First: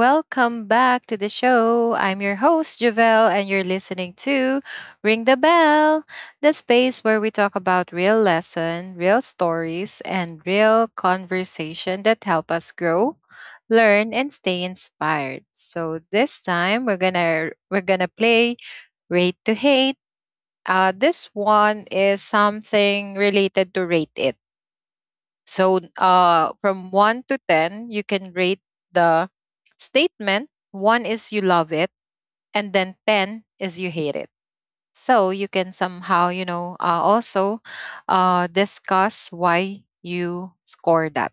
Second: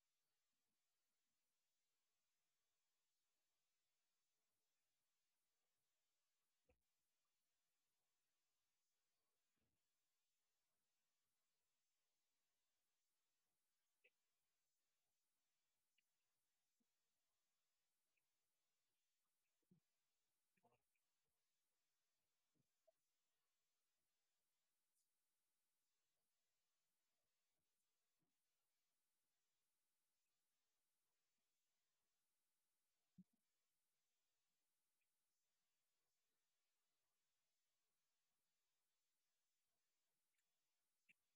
Welcome back to the show. I'm your host, Javelle, and you're listening to Ring the Bell, the space where we talk about real lesson, real stories, and real conversation that help us grow, learn, and stay inspired. So this time we're gonna play Rate to Hate. This one is something related to Rate It. So from 1 to 10, you can rate the statement. 1 is you love it, and then 10 is you hate it. So you can somehow, you know, also discuss why you score that.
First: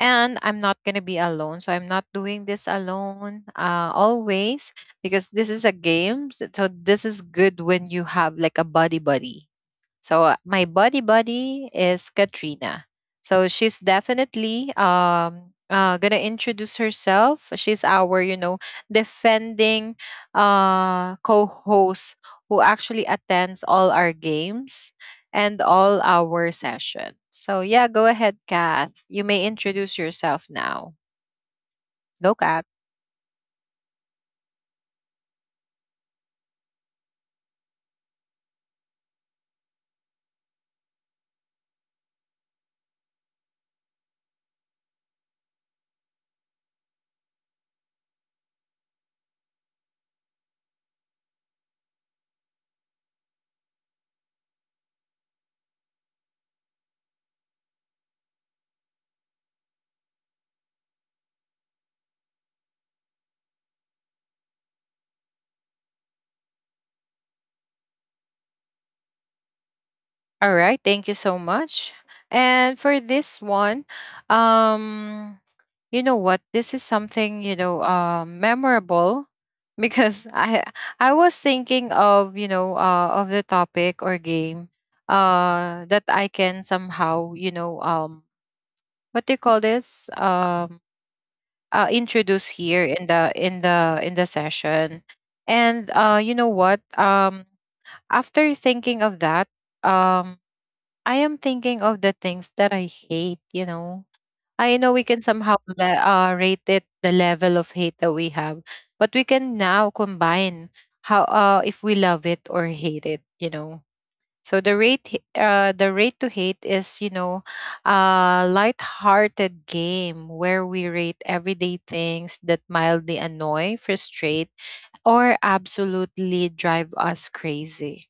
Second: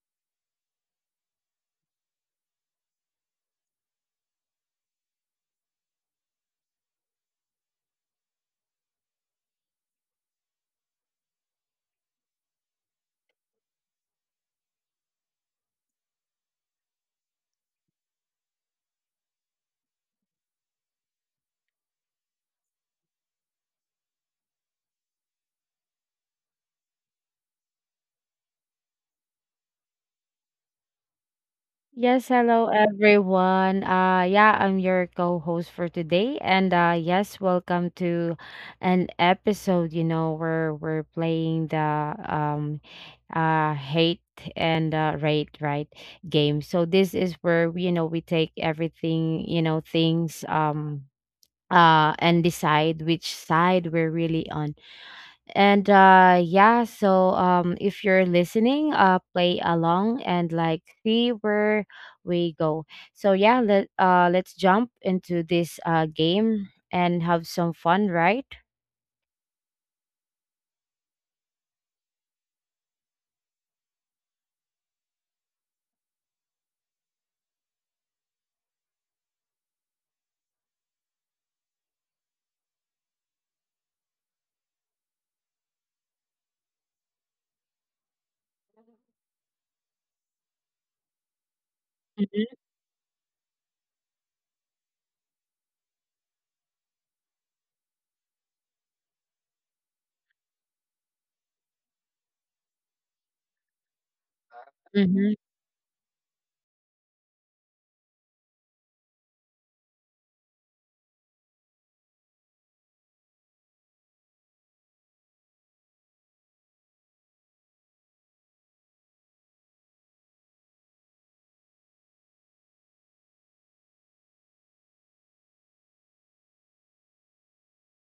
And I'm not going to be alone. So I'm not doing this alone always because this is a game. So this is good when you have like a buddy so my buddy is Katrina. So she's definitely gonna introduce herself. She's our, you know, defending co-host who actually attends all our games and all our session. So yeah, go ahead, Kath. You may introduce yourself now. Yes, Go, Kath. hello everyone. Yeah, I'm your co-host for today, and yes, welcome to an episode, you know, where we're playing the um hate and rate, right? Game. So this is where, you know, we take everything, you know, things and decide which side we're really on. And yeah, so if you're listening, play along and like see where we go. So yeah, let's jump into this game and have some fun, right? All right, thank you so much. And for this one, um, you know what? This is something you know, memorable because I was thinking of you know of the topic or game that I can somehow you know what do you call this introduce here in the in the session and you know what after thinking of that, um I am thinking of the things that I hate, you know. I know we can Mm-hmm. somehow rate it the level of hate that we have, but we can now combine how if we love it or hate it, you know. So the the rate to hate is, you know, a light-hearted game where we rate everyday things that mildly annoy, frustrate, or absolutely drive us crazy.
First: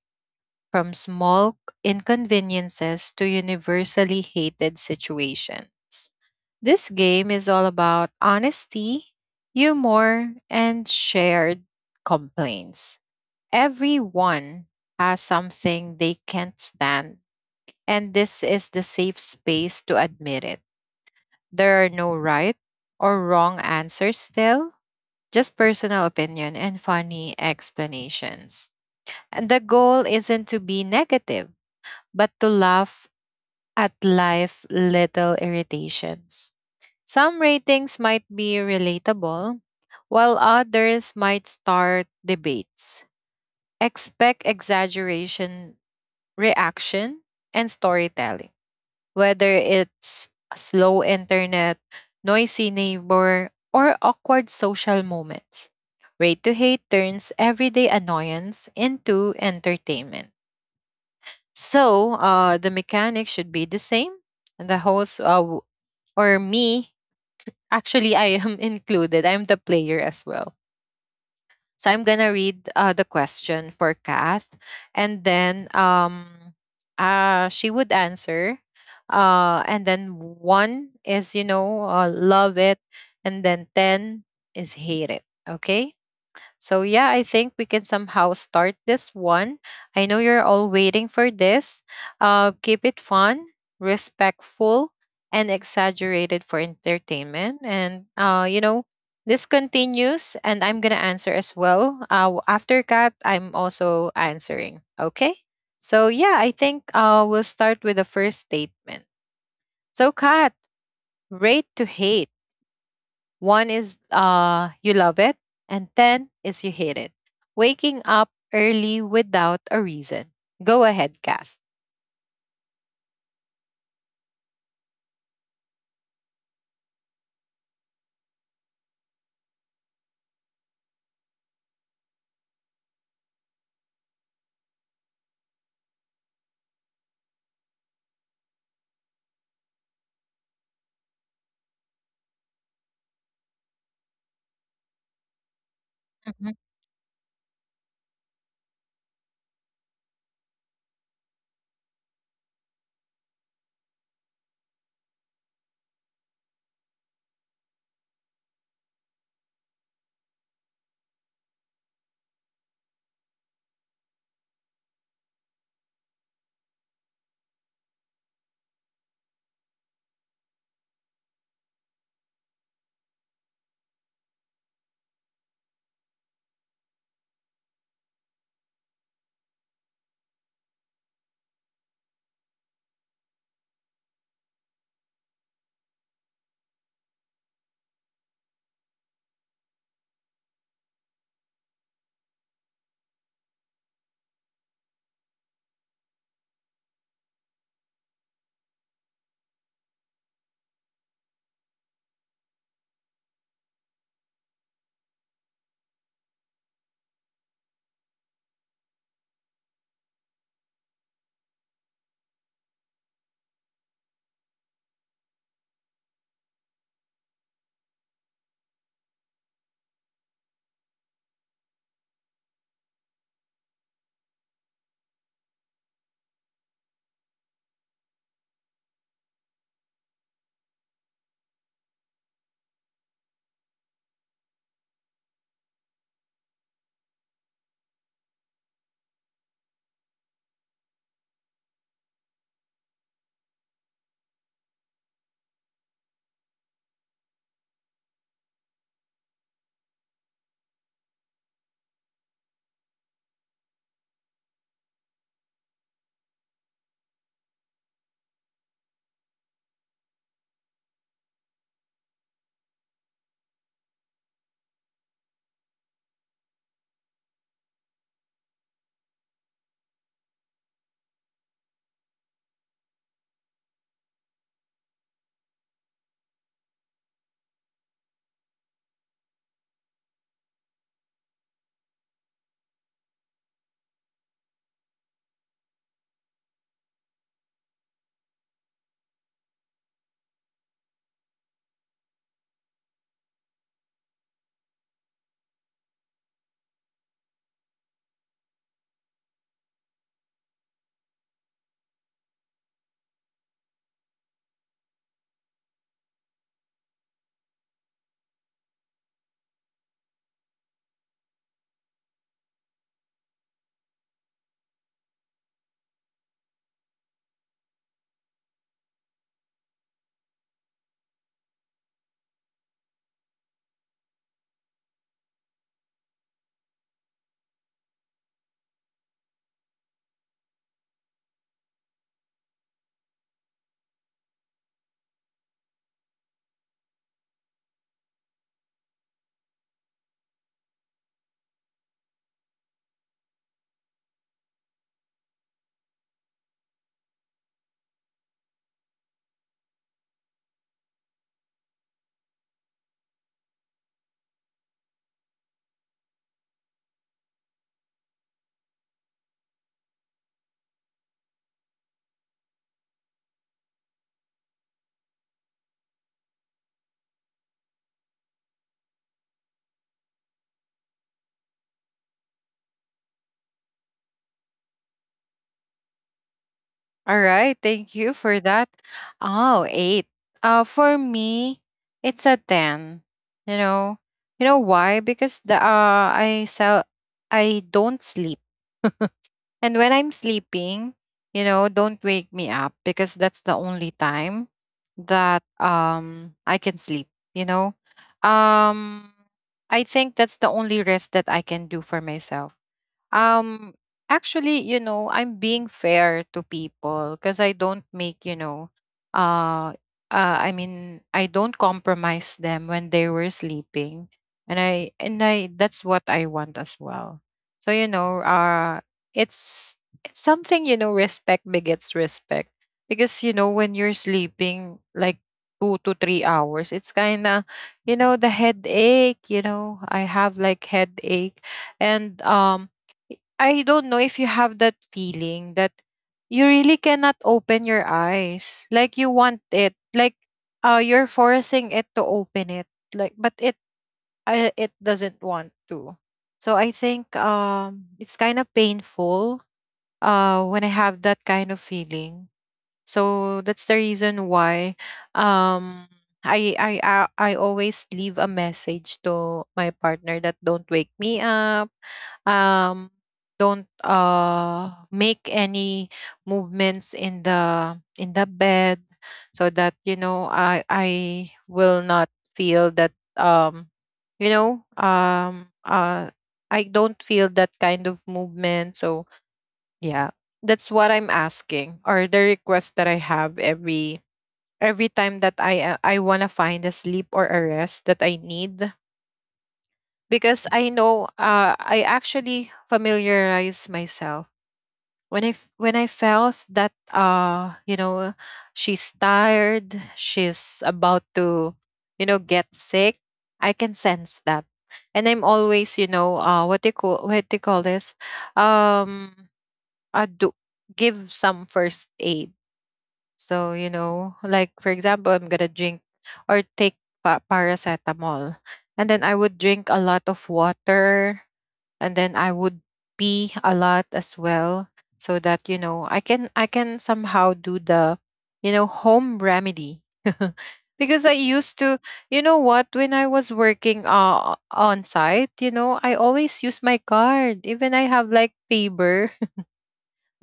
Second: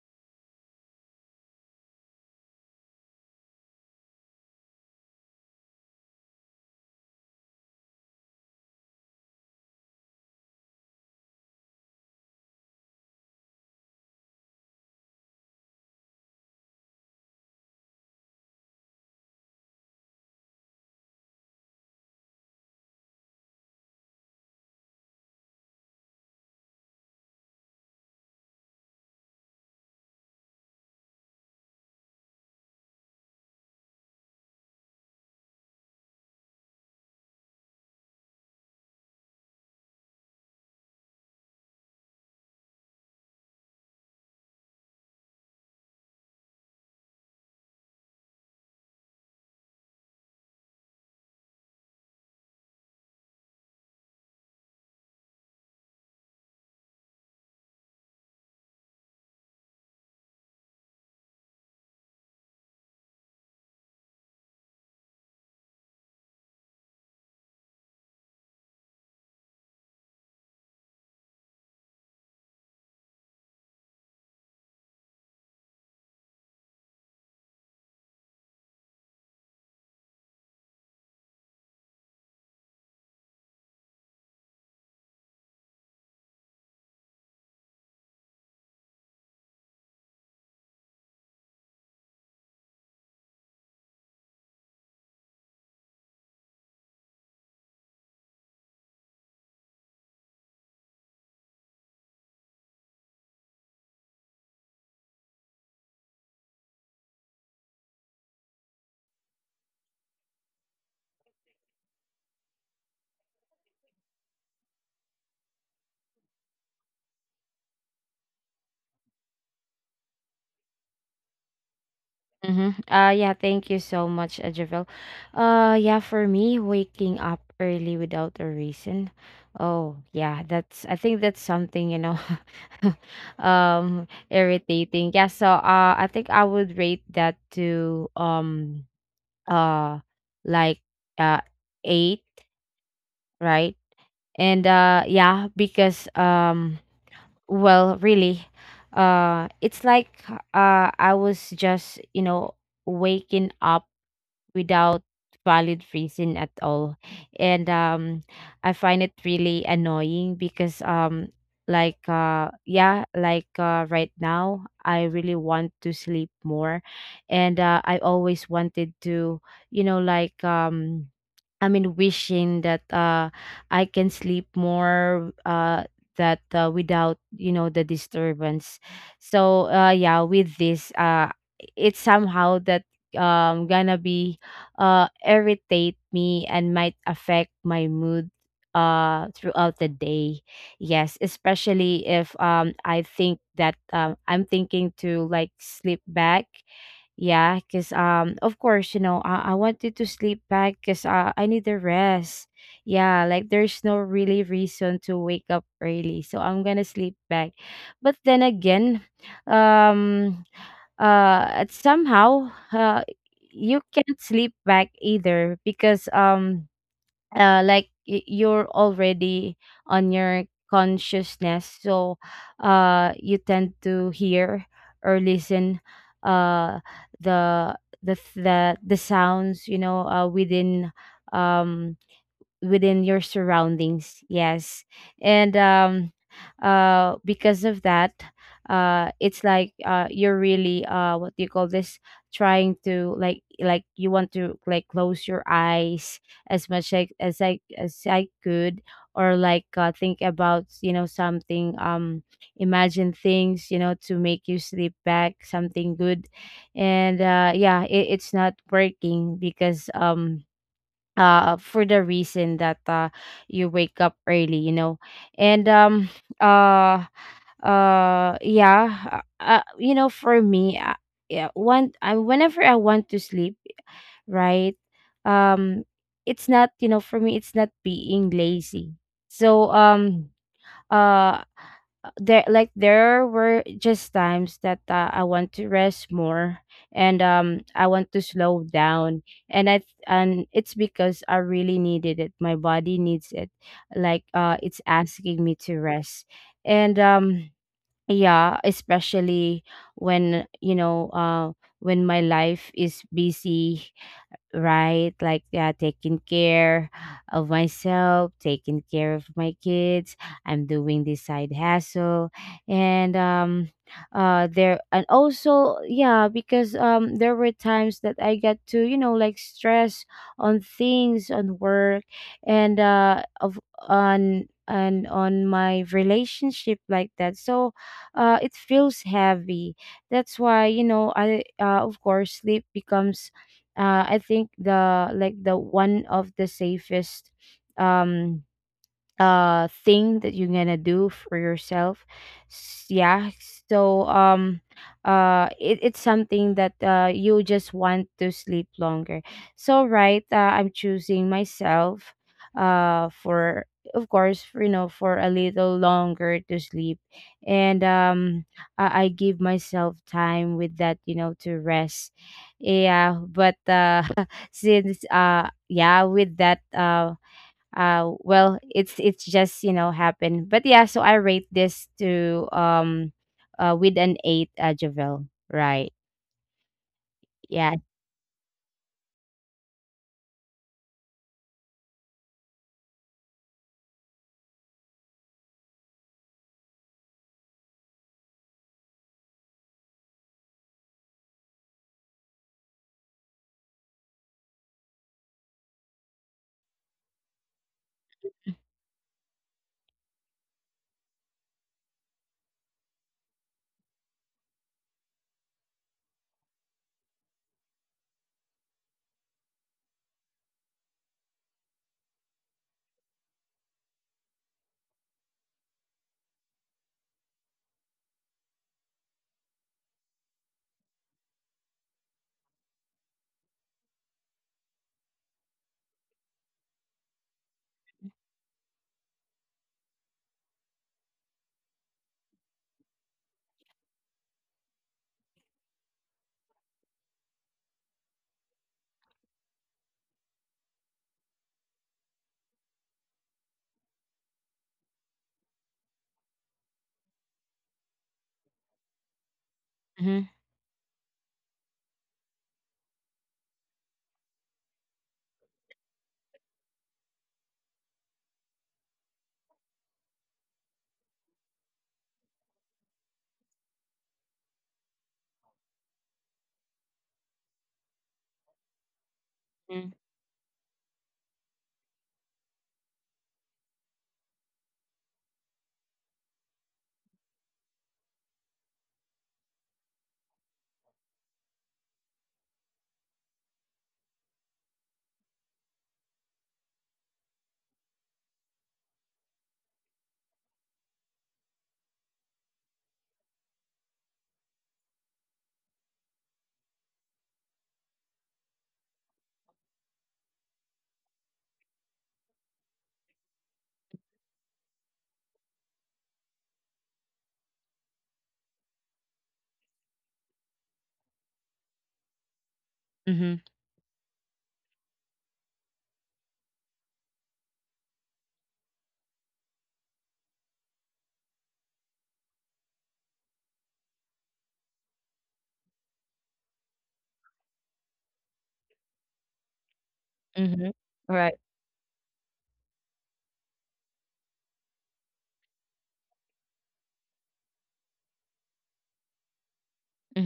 From small inconveniences to universally hated situations. This game is all about honesty, humor, and shared complaints. Everyone has something they can't stand, and this is the safe space to admit it. There are no right or wrong answers still, just personal opinion and funny explanations. And the goal isn't to be negative, but to laugh at life little irritations. Some ratings might be relatable, while others might start debates. Expect exaggeration, reaction, and storytelling, whether it's slow internet, noisy neighbor, or awkward social moments. Rate to hate turns everyday annoyance into entertainment. So the mechanic should be the same. And the host or me, actually, I am included. I'm the player as well. So I'm gonna read the question for Kath, and then she would answer. And then one is you know love it, and then ten is hate it. Okay. So yeah, I think we can somehow start this one. I know you're all waiting for this. Keep it fun, respectful, and exaggerated for entertainment. And you know, this continues, and I'm gonna answer as well. After Kat, I'm also answering. Okay. So yeah, I think we'll start with the first statement. So Kat, rate to hate. One is you love it, and 10 is you hate it. Waking up early without a reason. Go ahead, Kath. Mm-hmm. Yeah, thank you so much, Javel. Yeah, for me, waking up early without a reason. Oh, yeah, that's, I think that's something, you know, irritating. Yeah, so, I think I would rate that to, uh, like, uh, eight, right? And, yeah, because, Mhm. Well, really, it's like, I was just, you know, waking up without valid reason at all. And I find it really annoying, because like yeah like right now I really want to sleep more. And I always wanted to, you know, like, I mean, wishing that I can sleep more, that, without, you know, the disturbance. So yeah, with this, it's somehow that gonna be, irritate me and might affect my mood throughout the day. Yes, especially if I think that I'm thinking to like sleep back. Yeah, because of course, you know, I wanted to sleep back because I need the rest. Yeah, like there's no really reason to wake up early, so I'm gonna sleep back. But then again, um, somehow, you can't sleep back either, because like, you're already on your consciousness. So you tend to hear or listen uh the the sounds, you know, within um within your surroundings, yes. And because of that, it's like, you're really, what do you call this, trying to like, you want to like close your eyes as much like as I could. Or like, think about, you know, something, imagine things, you know, to make you sleep back, something good. And yeah, it's not working, because for the reason that you wake up early, you know. And uh yeah, you know, for me, yeah, one, whenever I want to sleep, right? um it's not, you know, for me, it's not being lazy. So uh there, like, there were just times that I want to rest more. And I want to slow down. And I, and it's because I really needed it. My body needs it, like it's asking me to rest. And yeah, especially when, you know, when my life is busy, right? Like yeah, taking care of myself, taking care of my kids. I'm doing this side hustle, and there, and also, yeah, because there were times that I got to, you know, like, stress on things, on work. And of on and on my relationship, like that. So it feels heavy. That's why, you know, I of course, sleep becomes, I think the, like, the one of the safest um thing that you're gonna do for yourself. Yeah. So it's something that you just want to sleep longer. So right, I'm choosing myself for, of course, for, you know, for a little longer to sleep. And I give myself time with that, you know, to rest. Yeah, but since yeah, with that, well, it's just, you know, happened. But yeah, so I rate this to with an eight, Javel, right? All Yeah. right, thank you for that. Oh, eight. For me, it's a ten. You know, you know why? Because the I sell, I don't sleep. And when I'm sleeping, you know, don't wake me up because that's the only time that I can sleep, you know. Um I think that's the only rest that I can do for myself. Um, Actually, you know, I'm being fair to people because I don't make, you know, uh, I mean, I don't compromise them when they were sleeping, and I that's what I want as well. So you know, it's it's something you know, respect begets respect because you know when you're sleeping like 2 to 3 hours, it's kind of you know the headache. You know, I have like headache and I don't know if you have that feeling that you really cannot open your eyes. Like you want it. Like you're forcing it to open it. Like but it it doesn't want to. So I think it's kind of painful Mm-hmm. When I have that kind of feeling, so that's the reason why um I always leave a message to my partner that don't wake me up. Um don't make any movements in the bed so that you know I will not feel that, um you know um uh I don't feel that kind of movement. So yeah, that's what I'm asking, or the request that I have every time that I wanna find a sleep or a rest that I need because I know I actually familiarize myself when I when I felt that you know she's tired, she's about to you know get sick. I can sense that, and I'm always you know what do you call what do you call this um do give some first aid. Hmm. So you know, like for example, I'm gonna drink or take paracetamol, and then I would drink a lot of water, and then I would pee a lot as well, so that you know I can somehow do the you know home remedy. Hmm. Because I Right. used to, you know what, when I was working on site, you know, I always use my card. Even I have like fever.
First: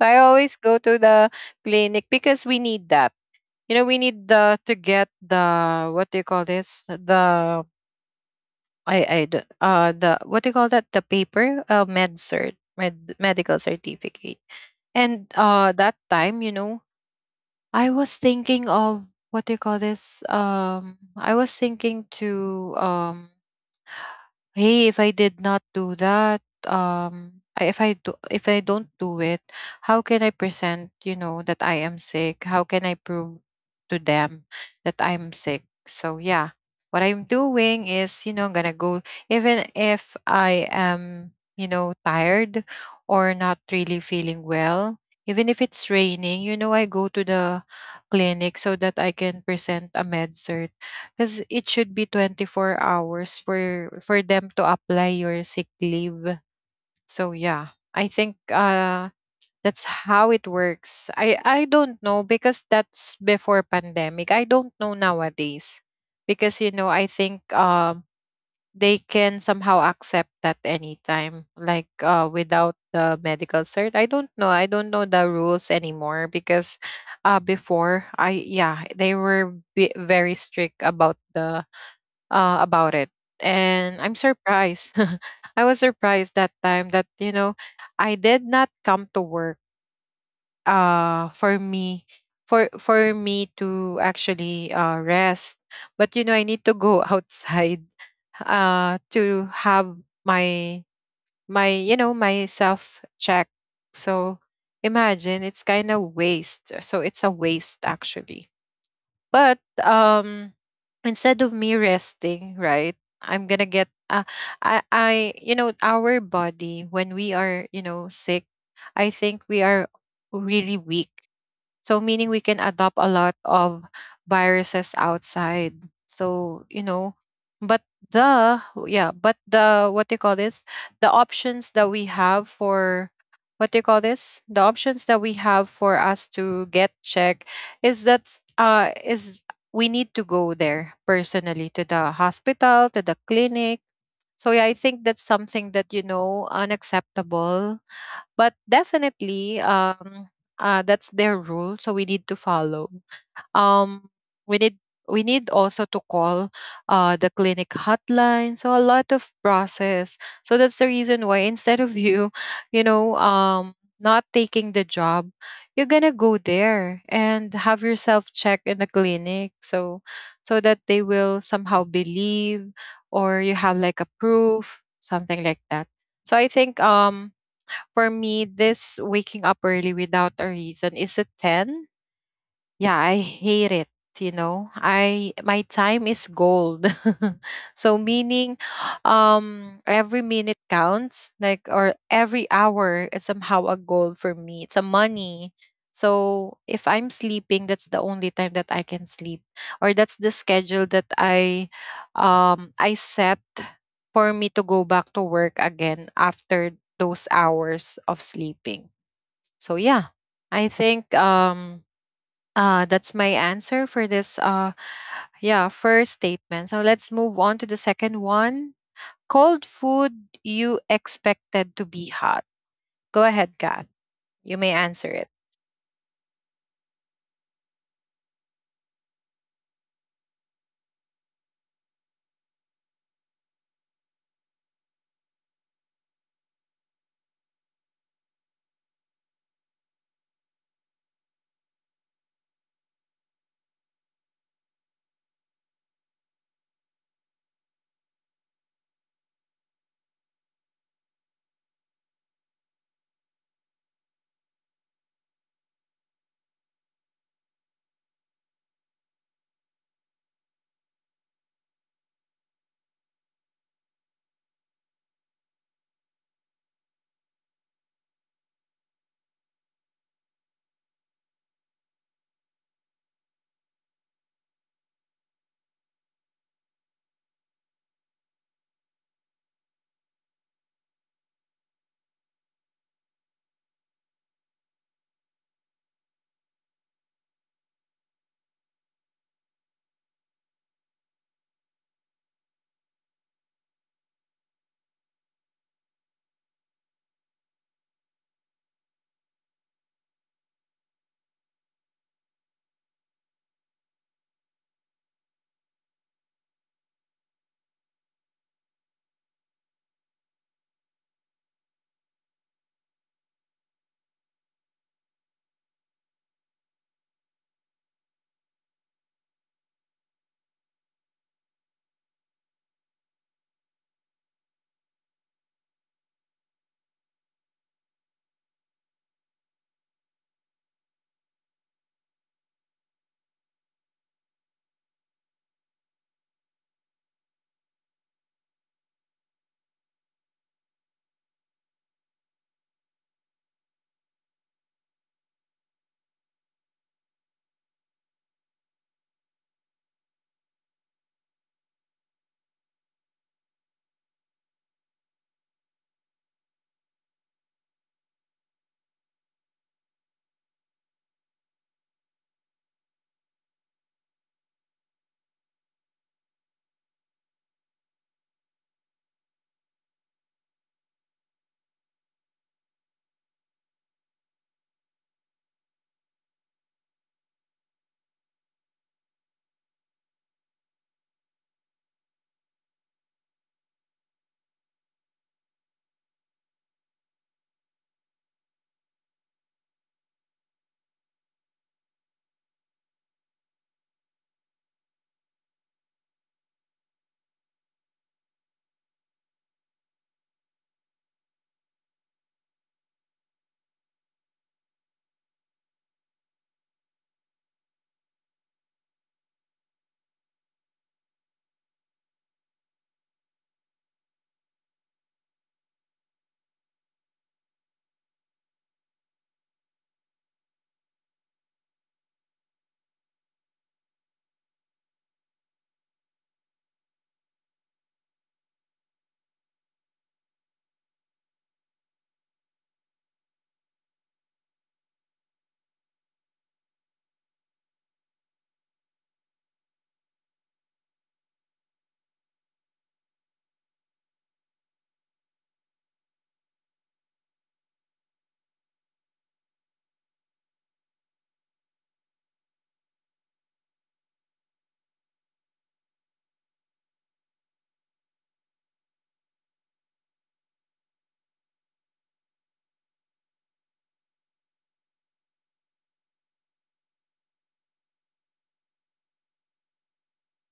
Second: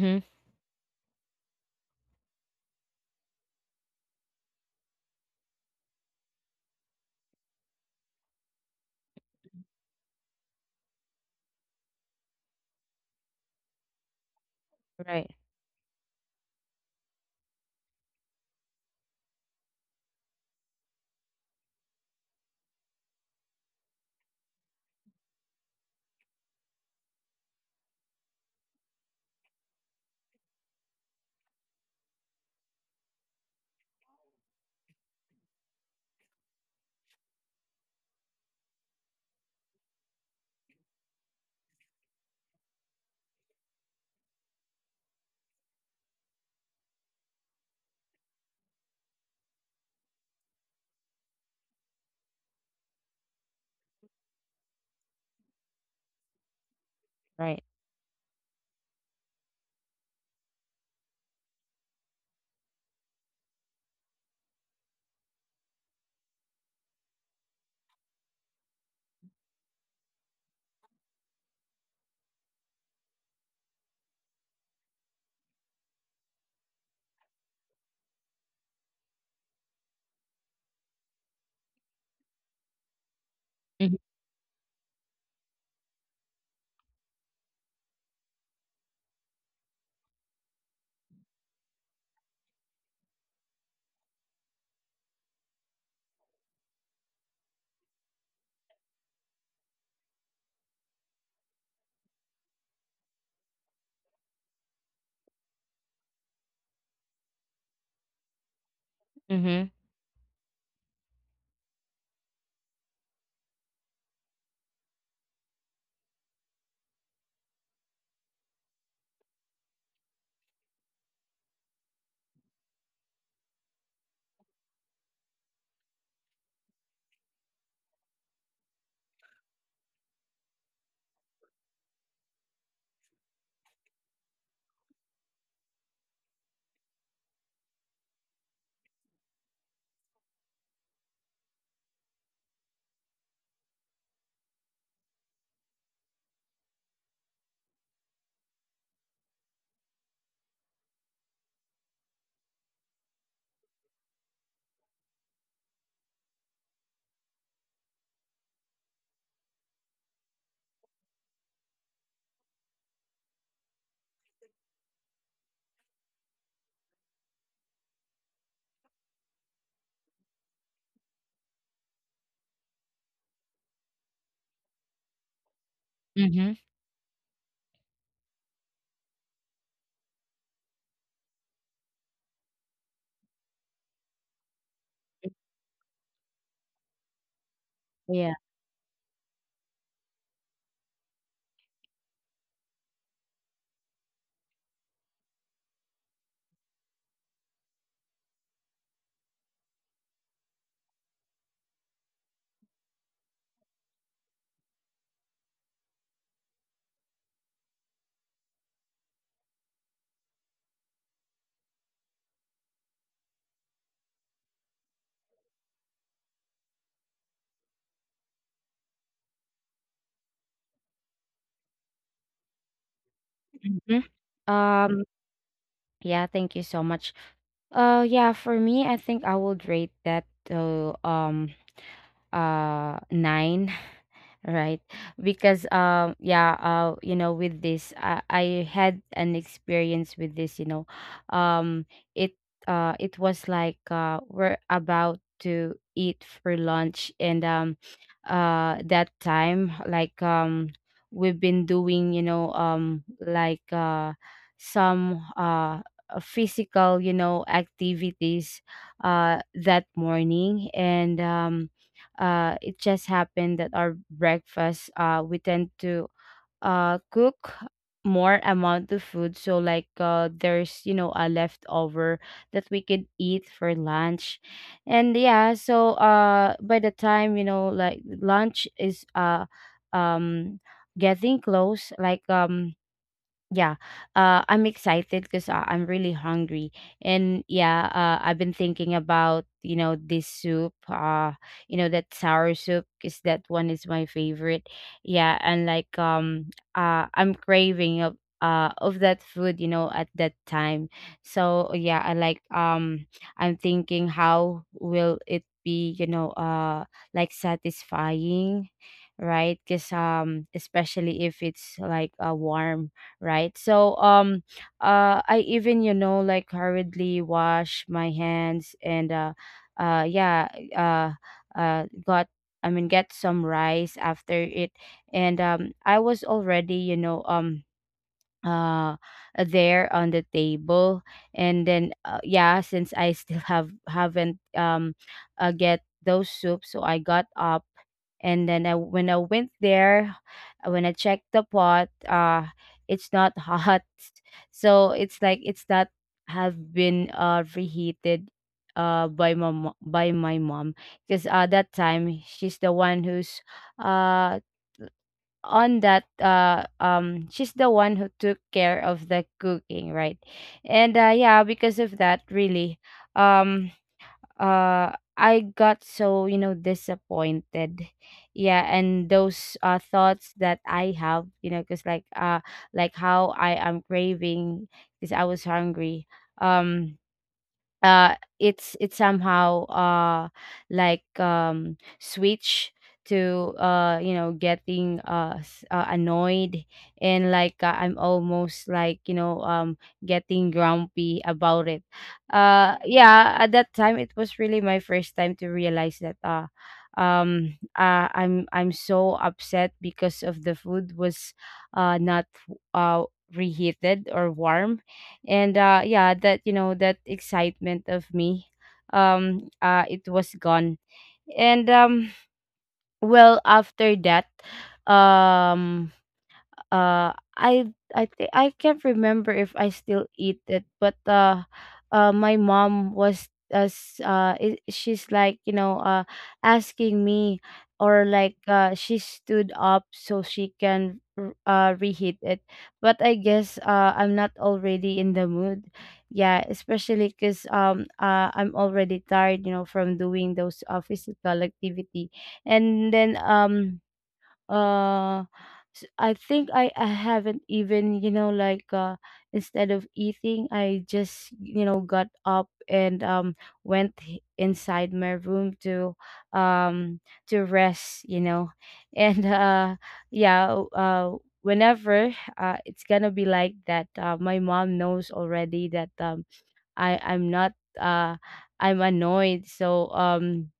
I always go to the clinic because we need that. You know, we need the to get the what do you call this? The the what do you call that? The paper, med cert, medical certificate. Right. And that time, you know, I was thinking of what do you call this? I was thinking to hey, if I did not do that, if I don't do it, how can I present you know that I am sick, how can I prove to them that I'm sick? So yeah, what I'm doing is you know I'm gonna go, even if I am you know tired or not really feeling well, even if it's raining, you know I go to the clinic so that I can present a med because it should be 24 hours for them to apply your sick leave. So Right. yeah, I think that's how it works. I don't know because that's before pandemic. I don't know nowadays because you know I think they can somehow accept that anytime like without the medical cert. I don't know. I don't know the rules anymore because before I yeah, they were very strict about the about it. And I'm surprised. I was surprised that time that, you know, I did not come to work for me. For me to actually rest but you know I need to go outside to have my my you know my self check. So imagine it's kind of waste, so it's a waste actually, but Mm-hmm. Instead of me resting, right? I'm gonna get I you know our body when we are you know sick, I think we are really weak, so meaning we can adopt a lot of viruses outside. So, you know, but the yeah, but the what do you call this? The options that we have for what do you call this? The options that we have for us to get checked is that is we need to go there personally to the hospital, to the clinic. So yeah, I think that's something that you know unacceptable but definitely, that's their rule, so we need to follow. Um, we need we need also to call the clinic hotline. So a lot of process. So that's the reason why instead of you, you know, not taking the job, you're gonna go there and have yourself checked in the clinic. So so that they will somehow believe or you have like a proof, something like that. So I Hmm. think for me, this waking up early without a reason is a 10. Yeah, I hate it, you know. I my time is gold. So yeah meaning every minute counts, like or every hour is somehow a goal for me. It's a money. So if I'm sleeping, that's the only time that I can sleep or that's the schedule that I set for me to go back to work again after those hours of sleeping. So yeah, I think that's my answer for this yeah, first statement. So let's move on to the second one. Cold food you expected to be hot. Go ahead, Kat. hmm May um answer it. yeah, thank you so much. Yeah, for me, I think I would rate that to nine, right? Because yeah, you know, with this, I had an experience with this, you know. um it it was like, we're about to eat for lunch. And that time, like, we've been doing, you know, like, some physical, you know, activities that morning. And it just happened that our breakfast, we tend to cook more amount of food, so like, there's, you know, a leftover that we could eat for lunch. And yeah, so by the time, you know, like lunch is um getting close, like, yeah, I'm excited because I'm really hungry. And yeah, I've been thinking about, you know, this soup, you know, that sour soup, because that one is my favorite. Yeah, and like I'm craving of that food, you know, at that time. So yeah, I like, I'm thinking how will it be, you know, like satisfying, right? Because especially if it's like warm, right? So I even, you know, like, hurriedly wash my hands. And yeah, uh got I mean, get some rice after it. And I was already, you know, uh there on the table. And then yeah, since I still have haven't get those soups, so I got up. And then when I went there, when I checked the pot, it's not hot. So it's like it's not have been reheated by my mom, because that time she's the one who's uh on that, she's the one who took care of the cooking, right? And yeah, because of that, really, um I got so, you know, disappointed. Yeah, and those thoughts that I have, you know, because like how I am craving, because I was hungry. um it's somehow, like, switch to, you know, getting, annoyed. And like, I'm almost, like, you know, getting grumpy about it. Yeah, at that time it was really my first time to realize that, I'm so upset because of the food was not uh reheated or warm. And yeah, that, you know, that excitement of me, it was gone. And well, after that, um uh i I think I can't remember if I still eat it. But my mom was, she's like, you know, asking me. Or like, she stood up so she can reheat it. But I guess I'm not already in the mood. Yeah, especially because I'm already tired, you know, from doing those, physical activity. And then uh I think I haven't even, you know, like, instead of eating, I just, you know, got up. And inside my room um to rest, you know. And yeah, whenever it's going to be like that, my mom knows already that I'm not, uh I'm annoyed. So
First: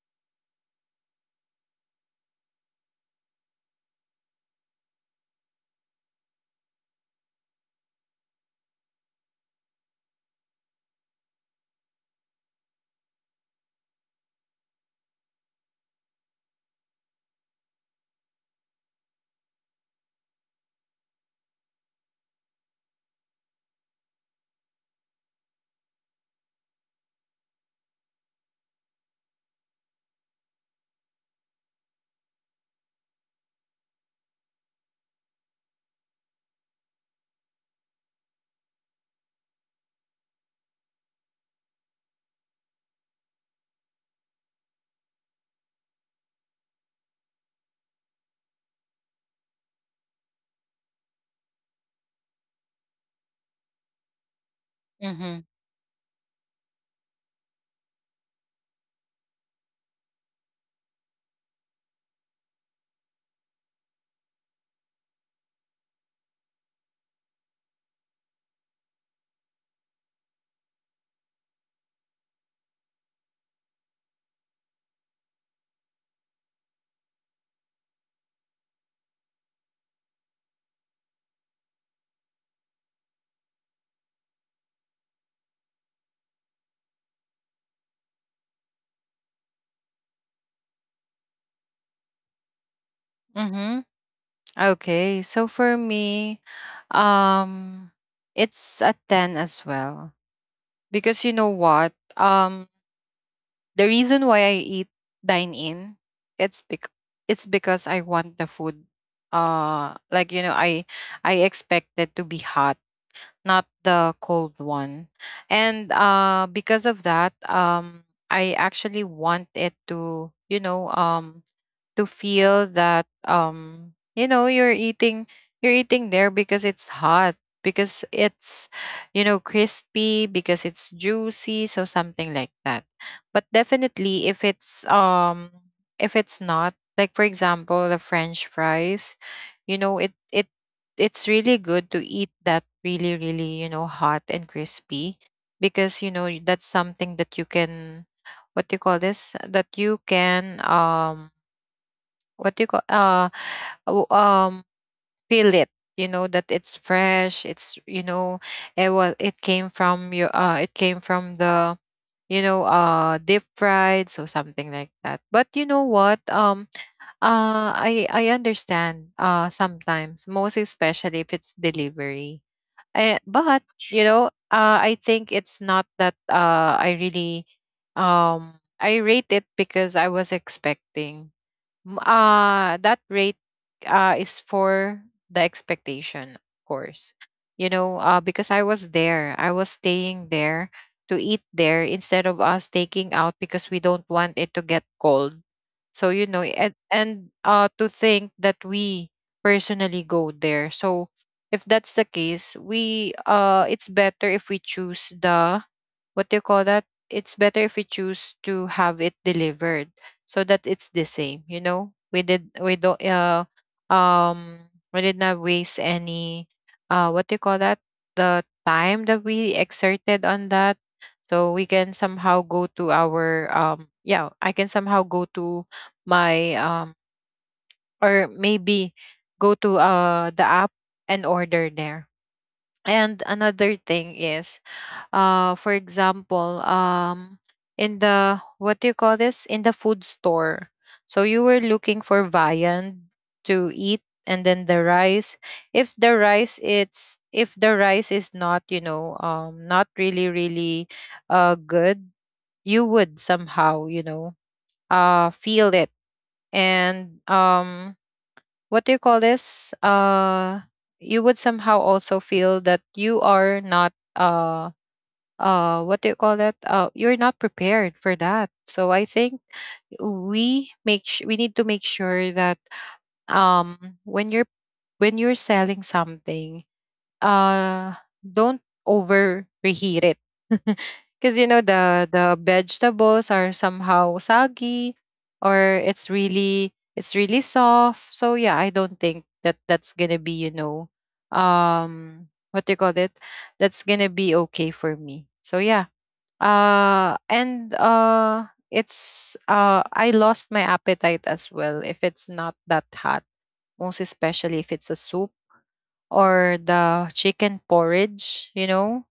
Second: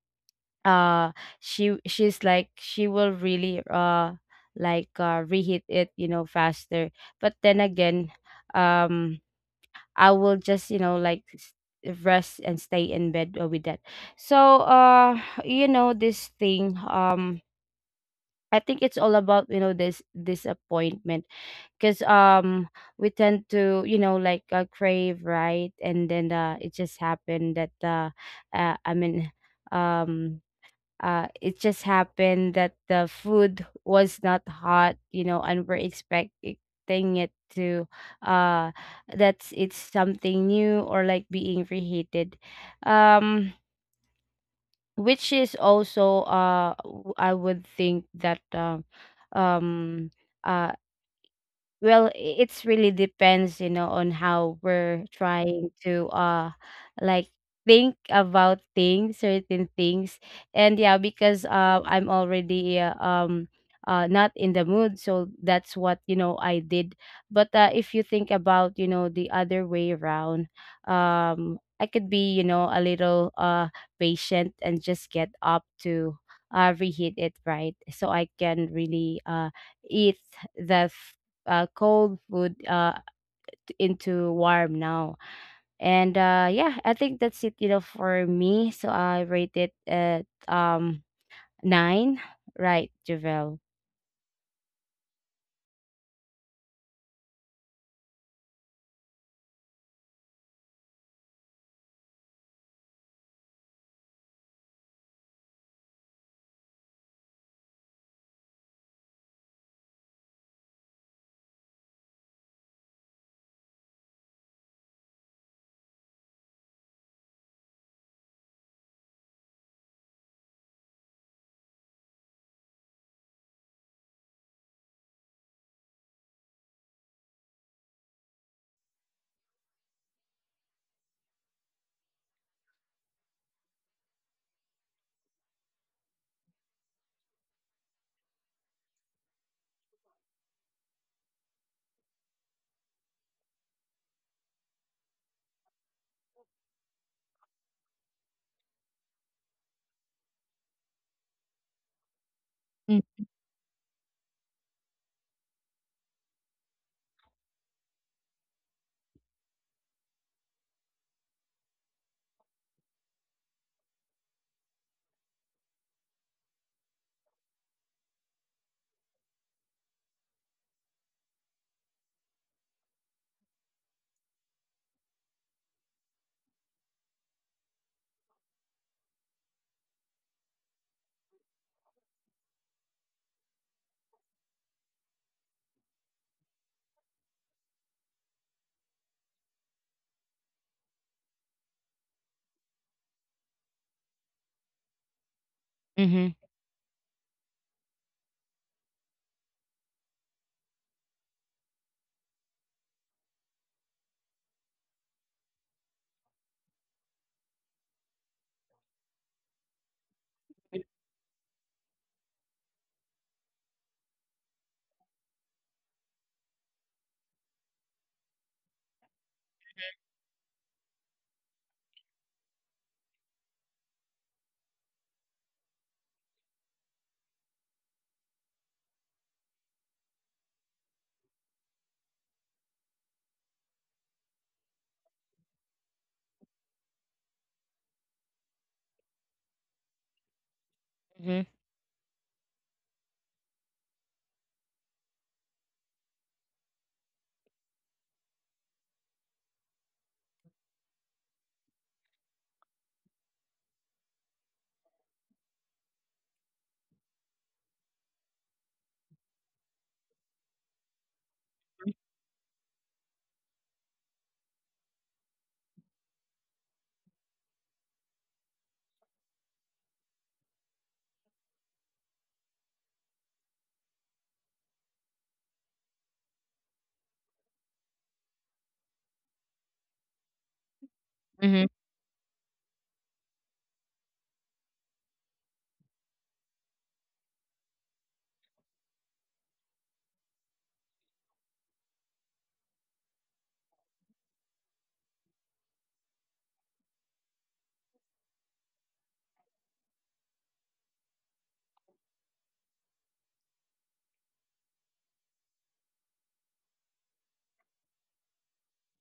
uh she's like, she will really reheat it, you know, faster. But then again, um I will just, you know, like, rest and stay in bed, with that. So you know, this thing, I think it's all about, you know, this disappointment, because we tend to, you know, like, crave, right? And then it just happened that, uh i mean um it just happened that the food was not hot, you know, and we're expecting it to uh that's, it's something new, or like being reheated, um which is also, I would think that um uh well, I- it's really depends, you know, on how we're Mm-hmm. trying to like think about things, certain things. And yeah, because I'm already, not in the mood, so that's what, you know, I did. But if you think about, you know, the other way around, I could be, you know, a little patient and just get up to reheat it, right? So I can really eat the cold food, into warm now. And yeah, I think that's it, you know, for me. So I rate it at nine, right, Javel? Mm-hmm. Okay, so for me, um, it's a 10 as well. Because you know what? Um, the reason why I eat dine in, it's bec- it's because I want the food. Like you know, I expect it to be hot, not the cold one. And because of that, I actually want it to, you know, to feel that you know you're eating there because it's hot, because it's, you know, crispy, because it's juicy, so something like that. But definitely if it's not, like, for example, the french fries, you know, it it's really good to eat that really, really, you know, hot and crispy, because you know that's something that you can, what do you call this, that you can, what do you call, Mm. W- um feel it, you know, that it's fresh, it's, you know, it was, it came from your, it came from the, you know, deep fried, so something like that. But you know what, I understand, sometimes, most especially if it's delivery. I, but, you know, I think it's not that, I really, I rate it because I was expecting. That rate, is for the expectation, of course. You know, because I was there, I was staying there to eat there instead of us taking out because we don't want it to get cold. So you Mm-hmm. know, and to think that we personally go there. So if that's the case, we, it's better if we choose the, what do you call that? It's better if we choose to have it delivered so that it's the same. You know, we don't, we did not waste any, what do you call that? The time that we exerted on that. So we can somehow go to our, yeah, I can somehow go to my, or maybe go to the app and order there. And another thing is, for example, in the, what do you call this, in the food store, so you Mm-hmm. were looking for viand to eat, and then the rice, if the rice is not, you know, not really, really good, you would somehow, you know, feel it. And what do you call this, you would somehow also feel that you are not, what do you call that, you're not prepared for that. So I think we we need to make sure that, when you're, when you're selling something, uh don't over reheat it, because you know Mm-hmm. the vegetables are somehow soggy, or it's really, it's really soft. So yeah, I don't think that that's gonna be, you know, um what do you call it, that's gonna be okay for me. So yeah, and it's, I lost my appetite as well if it's not that hot, most especially if it's a soup or the chicken porridge. You know,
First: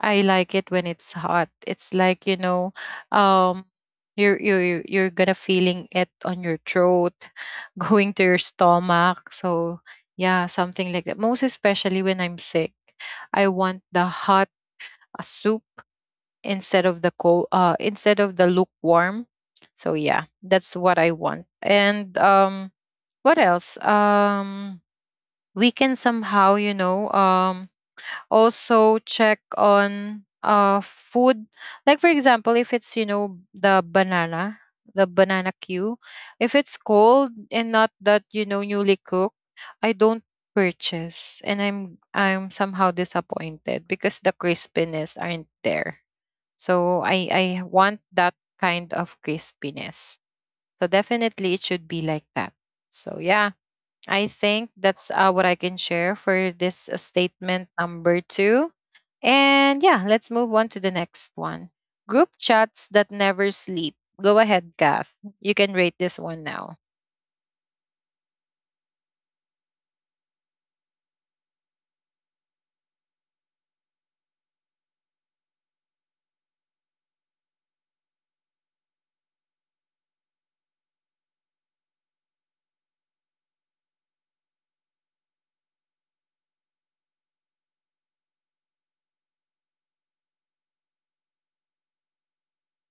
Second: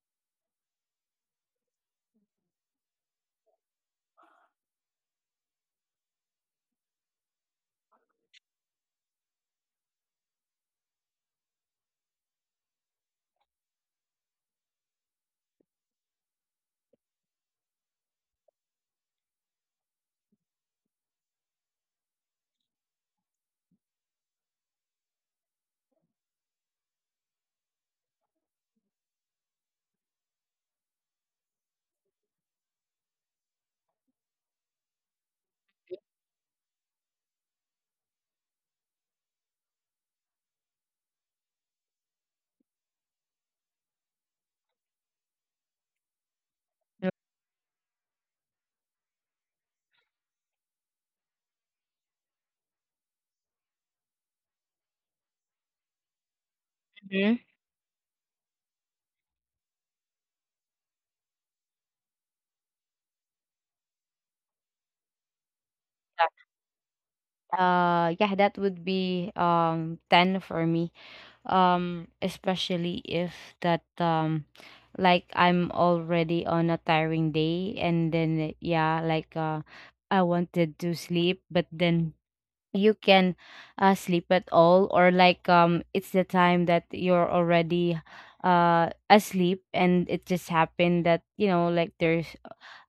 I like it when it's hot. It's like, you know, um you're gonna feeling it on your throat, going to your stomach. So yeah, something like that, most especially when I'm sick, I want the hot soup instead of the cold, instead of the lukewarm. So yeah, that's what I want. And what else, we can somehow, you know, also check on food, like for example, if it's, you know, the banana, the banana queue, if it's cold and not that, you know, newly cooked, I don't purchase, and I'm somehow disappointed because the crispiness aren't there. So I want that kind of crispiness. So definitely it should be like that. So yeah, I think that's what I can share for this Mm-hmm. statement number 2. And yeah, let's move on to the next one. Group chats that never sleep. Go ahead, Kath. You can rate this one now. Yeah, that would be 10 for me. Especially if that like I'm already on a tiring day, and then yeah, I wanted to sleep, but then you can sleep at all, or it's the time that you're already asleep, and it just happened that, you know, like there's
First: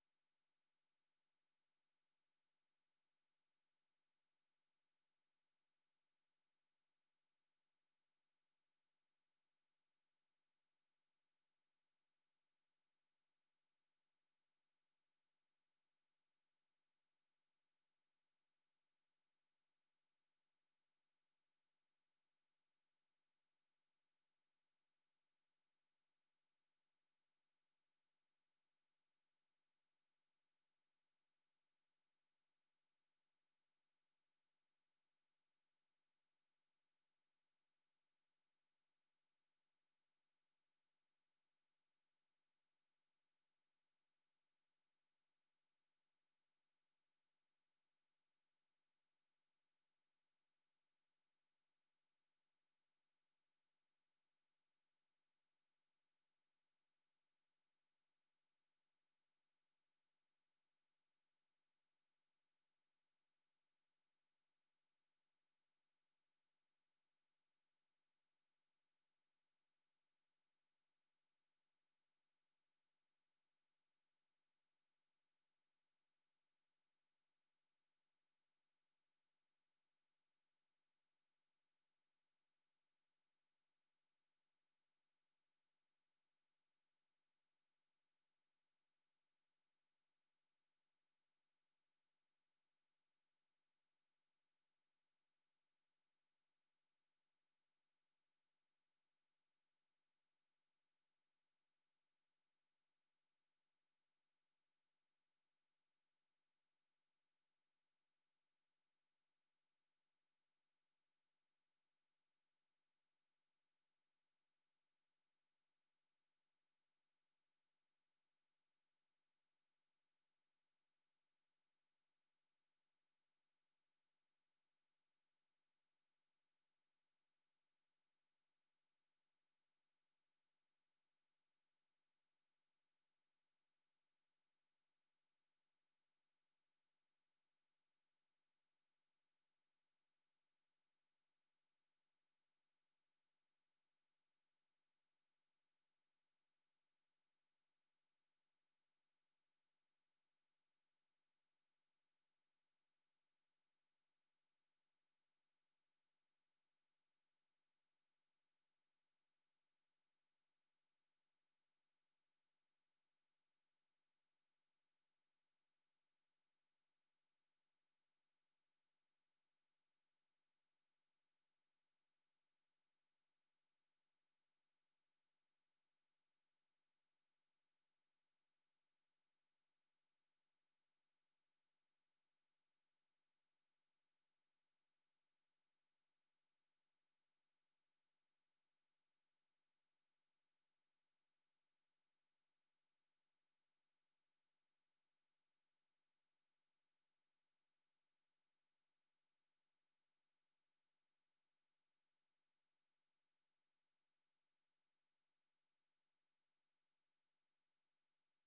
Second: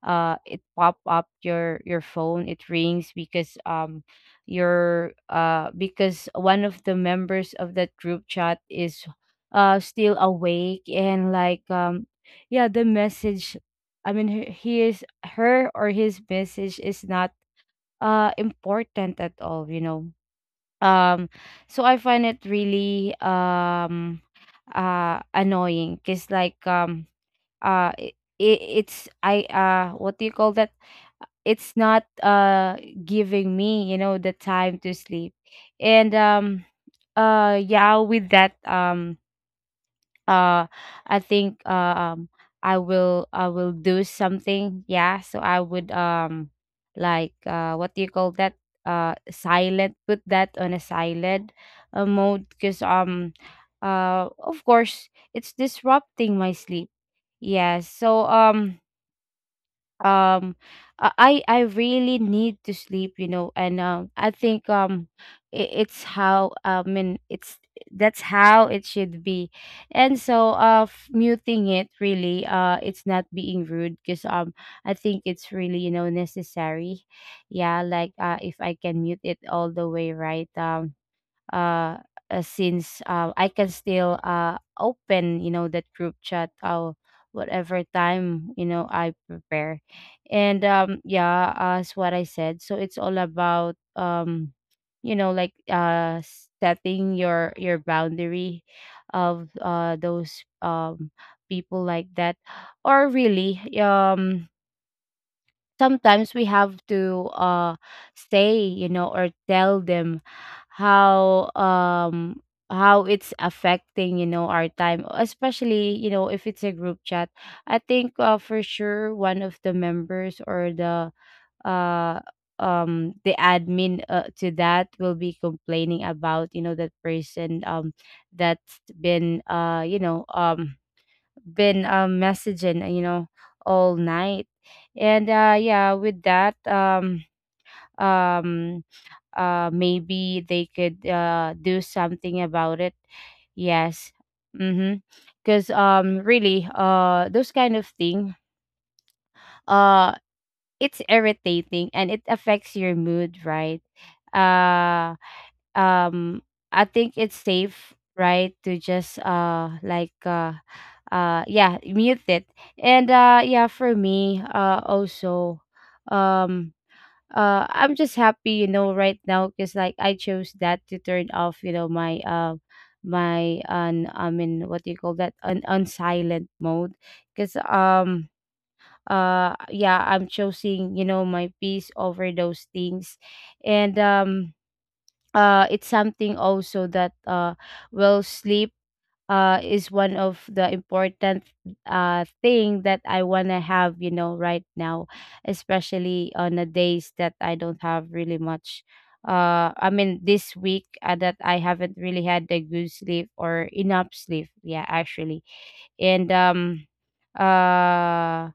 it pop up your phone, it rings because your because one of the members of that group chat is still awake. And yeah, the message, I mean, he is, her or his message is not important at all, you know. um, so I find it really annoying, because uh it, it's I what do you call that? It's not giving me, you know, the time to sleep. And yeah, with that, uh I think, I will do something. Yeah, so I would, what do you call that, silent, put that on a silent mode, because of course it's disrupting my sleep. Yeah, so um I really need to sleep, you know. And I think, it's how, I mean, it's, that's how it should be. And so, muting it, really, it's not being rude, because I think it's really, you know, necessary. Yeah, if I can mute it all the way, right? Uh, since, I can still open, you know, that group chat, whatever time, you know, I prepare. And yeah, as what I said, so it's all about, you know, setting your boundary of, those, people like that, or really, sometimes we have to say, you know, or tell them how, how it's affecting, you know, our time, especially, you know, if it's a group chat. I think, for sure, one of the members, or uh the admin to that, will be complaining about, you know, that person, that's been, you know, been, messaging, you know, all night. And yeah, with that, um maybe they could do something about it. Yes. Mm-hmm. Cause really, those kind of thing, uh it's irritating, and it affects your mood, right? Uh um I think it's safe, right, to just yeah, mute it. And yeah, for me, also, um I'm just happy, you know, right now, cuz like I chose that to turn off, you know, my I mean, what do you call that, an on silent mode, cuz yeah, I'm choosing, you know, my peace over those things. And it's something also that, well, sleep, is one of the important thing that I want to have, you know, right now, especially on the days that I don't have really much, I mean, this week that I haven't really had the good sleep or enough sleep, yeah, actually. And uh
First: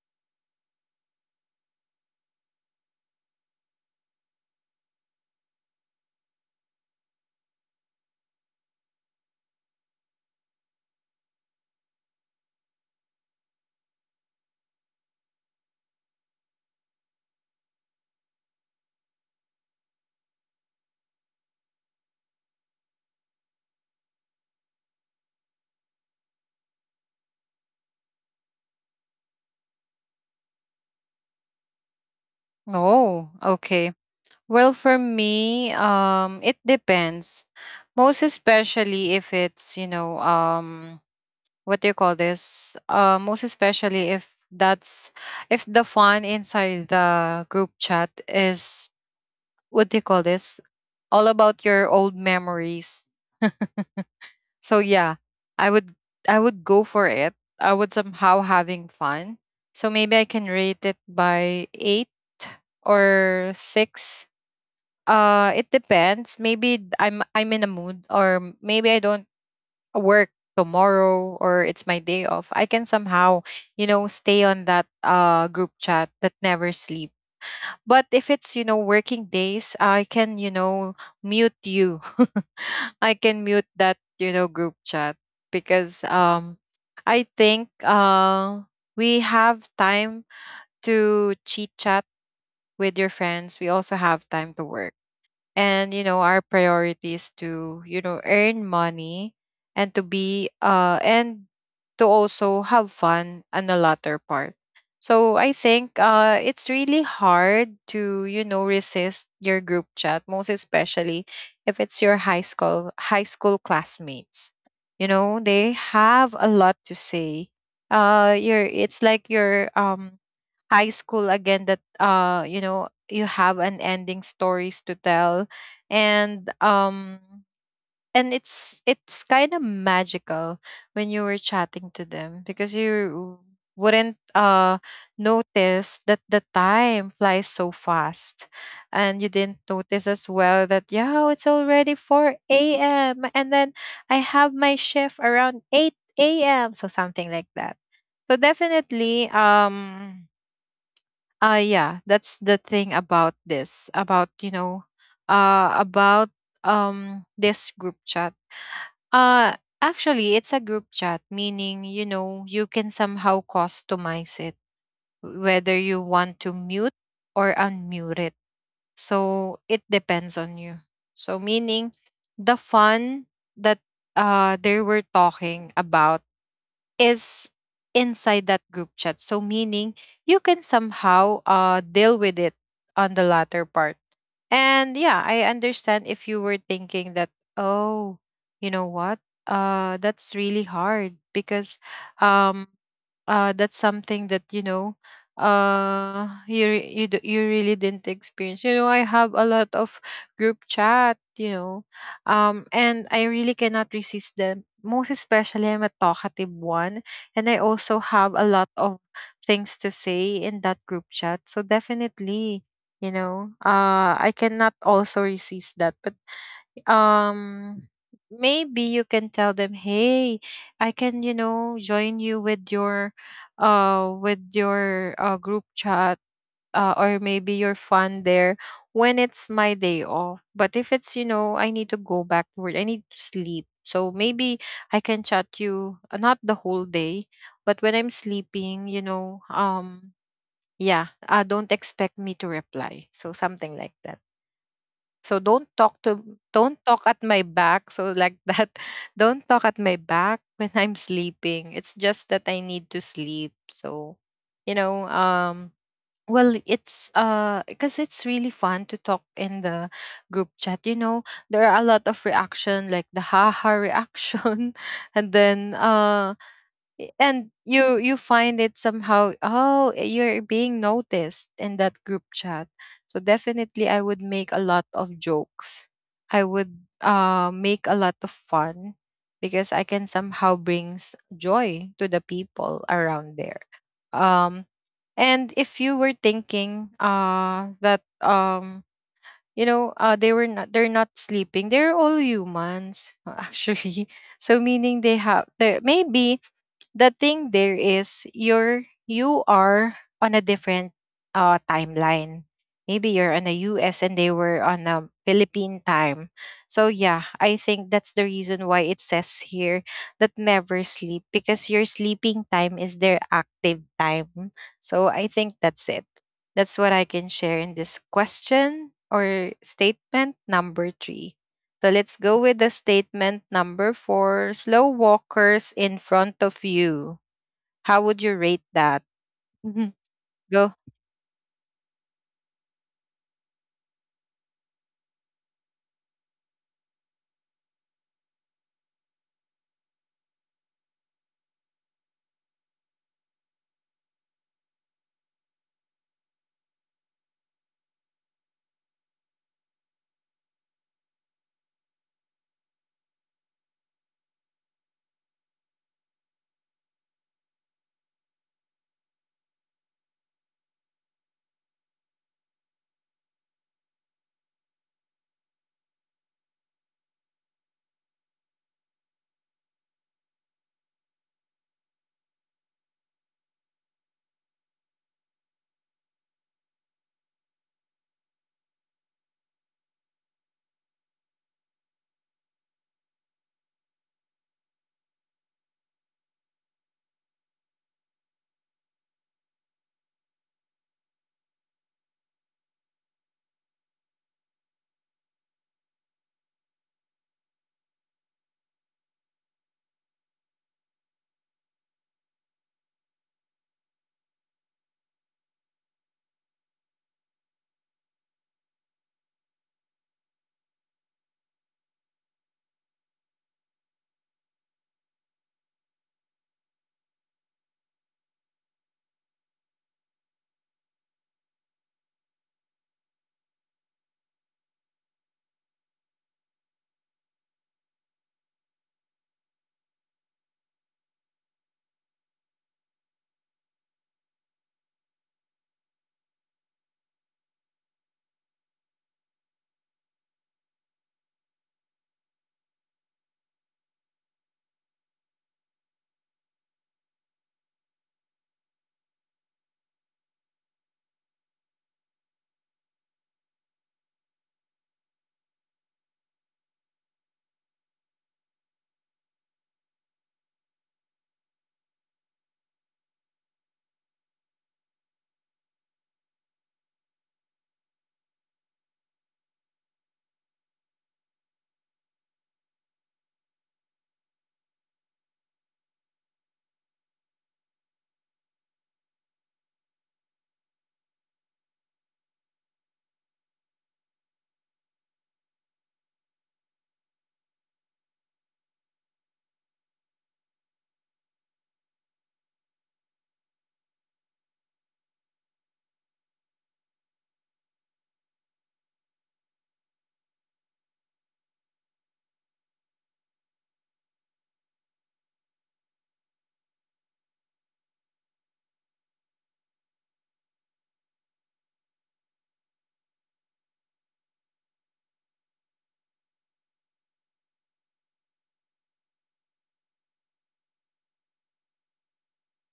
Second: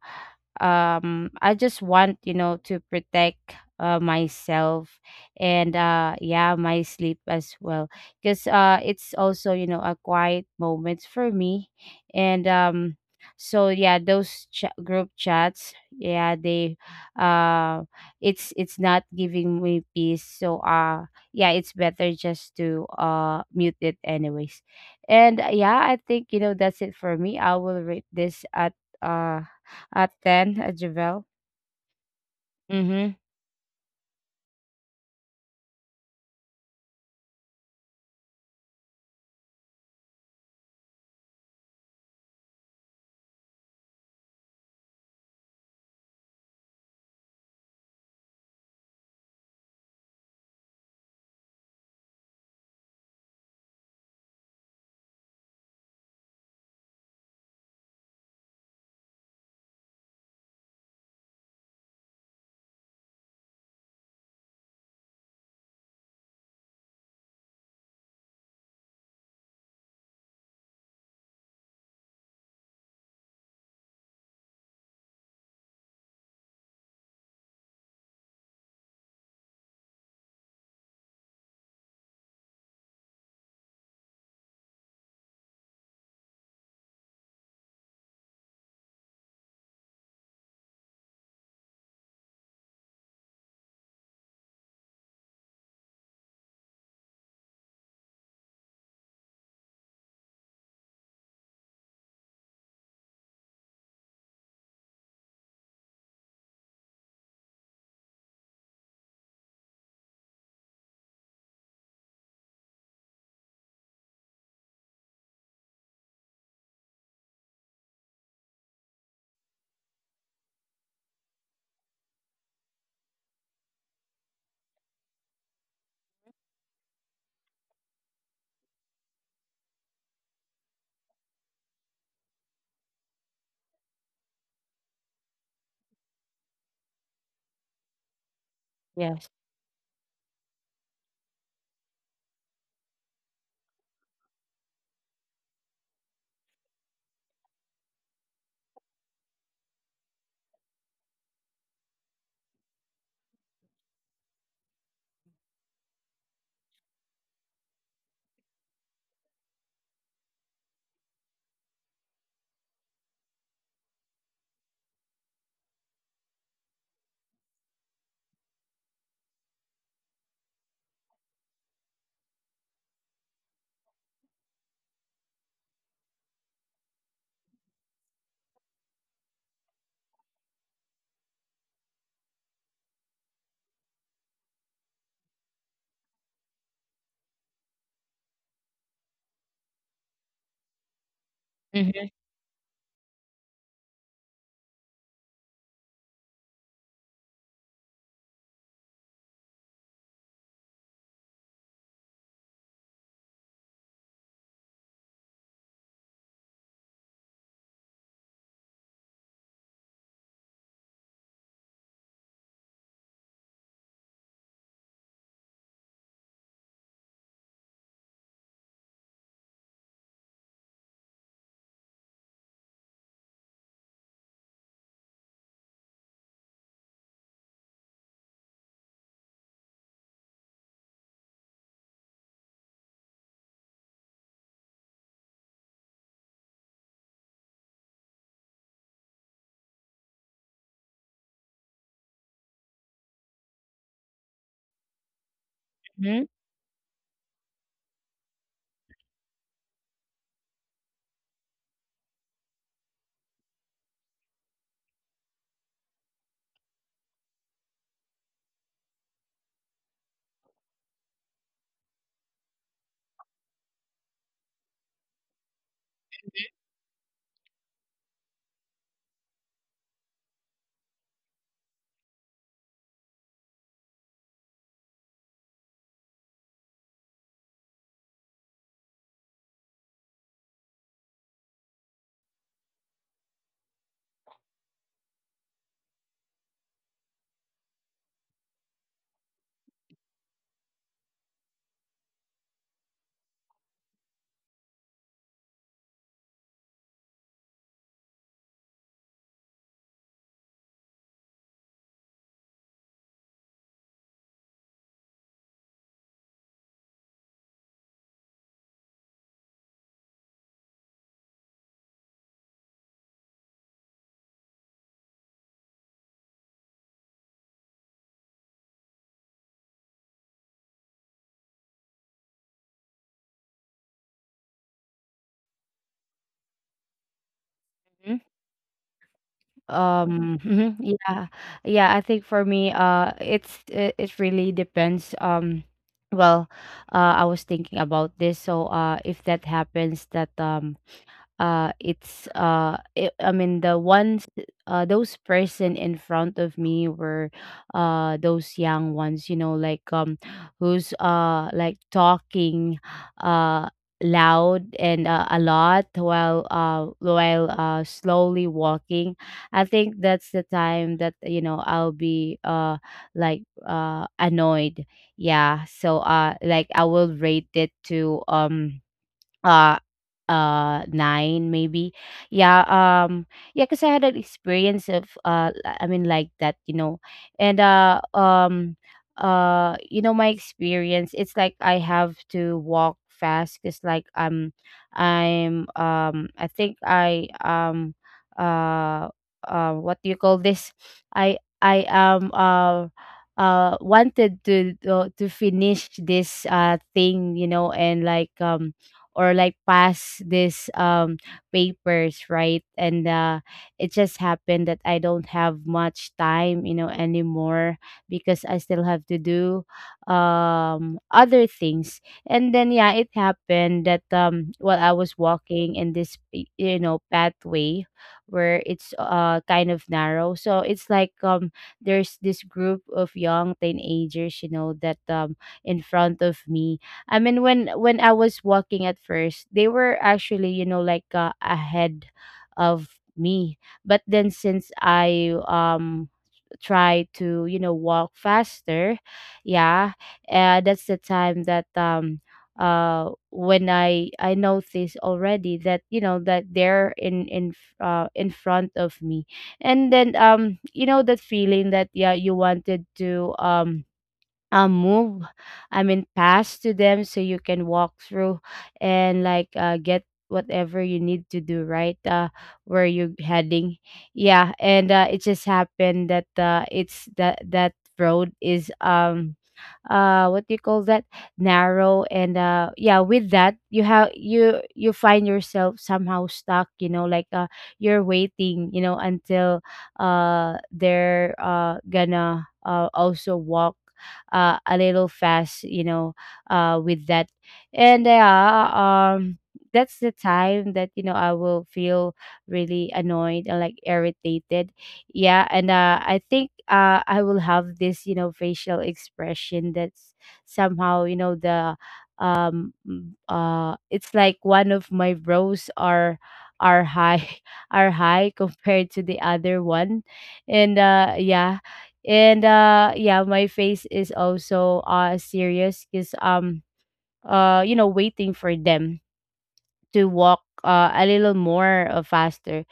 I just want, you know, to protect myself, and yeah, my sleep as well, because it's also, you know, a quiet moment for me. And so yeah, those group chats, yeah, they, uh it's not giving me peace, so yeah, it's better just to mute it anyways. And yeah, I think you know that's it for me. I will rate this uh at 10 at Javel. Mm-hmm. Oh, okay. Well, for me, it depends. Most especially if it's, you know, what do you call this, most especially if that's, if the fun inside the group chat is, what do you call this, all about your old memories. So yeah, I would, I would go for it, I would somehow having fun. So maybe I can rate it by 8 or 6. It depends, maybe I'm in a mood, or maybe I don't work tomorrow, or it's my day off, I can somehow, you know, stay on that group chat that never sleep. But if it's, you know, working days, I can, you know, mute you. I can mute that, you know, group chat, because I think we have time to chit chat with your friends. We also have time to work, and you know, our priorities to, you know, earn money, and to be and to also have fun on the latter part. So I think it's really hard to, you know, resist your group chat, most especially if it's your high school classmates. You know, they have a lot to say. You're, it's like you're, high school again, that, you know, you have unending stories to tell. And it's kind of magical when you were chatting to them, because you wouldn't notice that the time flies so fast, and you Yes. didn't notice as well that yeah, it's already 4 a.m, and then I have my shift around 8 a.m, so something like that. So definitely, yeah, that's the thing about this, about, you know, about this group chat. Actually, it's a group chat, meaning, you know, you can somehow customize it whether you want to mute or unmute it. So it depends on you. So meaning the fun that they were talking about is inside that group chat. So meaning you can somehow deal with it on the latter part. And yeah, I understand if you were thinking that, oh, you know what? That's really hard, because Mm-hmm. um that's something that, you know, you really didn't experience. You know, I have a lot of group chat, you know, and I really cannot resist them, most especially I'm a talkative one, and I also have a lot of things to say in that group chat. So definitely, you know, I cannot also resist that. But um maybe you can tell them, hey, I can, you know, join you with your, with your group chat, or maybe you're fun there when it's my day off. But if it's, you know, I need to go back to work, I need to sleep, so maybe I can chat you, not the whole day, but when I'm sleeping, you know, yeah, don't expect me to reply, so something like that. So don't talk to, Hmm. don't talk at my back. So like that, don't talk at my back when I'm sleeping. It's just that I need to sleep. So, you know, well, it's because it's really fun to talk in the group chat. You know, there are a lot of reaction, like the haha reaction, and then and you find it somehow, oh, you're being noticed in that group chat. So definitely I would make a lot of jokes, I would make a lot of fun, because I can somehow brings joy to the people around there. um and if you were thinking that you know, they were not, they're not sleeping, they're all humans, actually. So meaning they have, they maybe, the thing there is, you're, you are on a different timeline. Maybe you're on a US, and they were on a Philippine time. So yeah, I think that's the reason why it says here that never sleep, because your sleeping time is their active time. So I think that's it. That's what I can share in this question or statement number three. So let's go with the statement number four. Slow walkers in front of you. How would you rate that? Mhm. Go. Mhm, yeah. Yeah, I think for me, it really depends. Well, I was thinking about this. So, if that happens, that it's I mean, the ones, those person in front of me were those young ones, you know, who's like talking uh loud, and, a lot, while slowly walking. I think that's the time that, you know, I'll be annoyed. Yeah, so like, I will rate it to uh, 9 maybe. Yeah, yeah, cause I had an experience of, I mean, like that, you know. And, you know, my experience, it's like I have to walk fast, cause like I think I, uh, what do you call this? I am, wanted to, to finish this thing, you know, and or like pass this, papers, right? And it just happened that I don't have much time, you know, anymore, because I still have to do other things. And then yeah, it happened that, while I was walking in this, you know, pathway, where it's kind of narrow, so it's there's this group of young teenagers, you know, that, in front of me. I mean, when I was walking at first, they were actually, you know, ahead of me. But then, since I try to, you know, walk faster, yeah, that's the time that, when I noticed already that, you know, that they're in front of me, and then you know, that feeling that yeah, you wanted to move, I mean, pass to them so you can walk through, and get whatever you need to do, right, where you're heading. Yeah, and it just happened that it's that, that road is, what do you call that, narrow, and yeah, with that, you have, you find yourself somehow stuck, you know, you're waiting, you know, until they're gonna also walk a little fast, you know, with that. And yeah, um that's the time that, you know, I will feel really annoyed and like irritated. Yeah, and I think, I will have this, you know, facial expression that's somehow, you know, it's like one of my brows are high are high compared to the other one. And yeah. And yeah, my face is also serious because you know, waiting for them to walk a little more, faster.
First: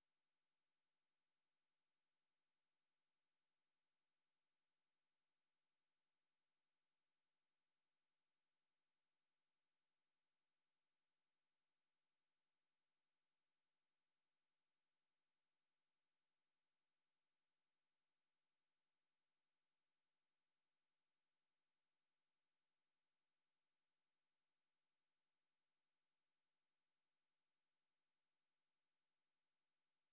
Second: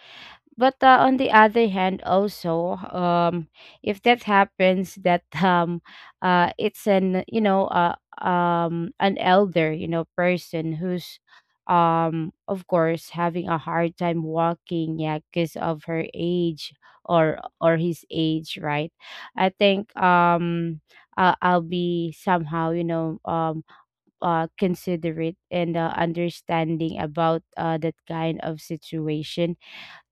But on the other hand, also, if that happens that, it's an, you know, an elder, you know, person who's, of course, having a hard time walking, yeah, because of her age, or his age, right? I think, I'll be somehow, you know, considerate and, understanding about that kind of situation.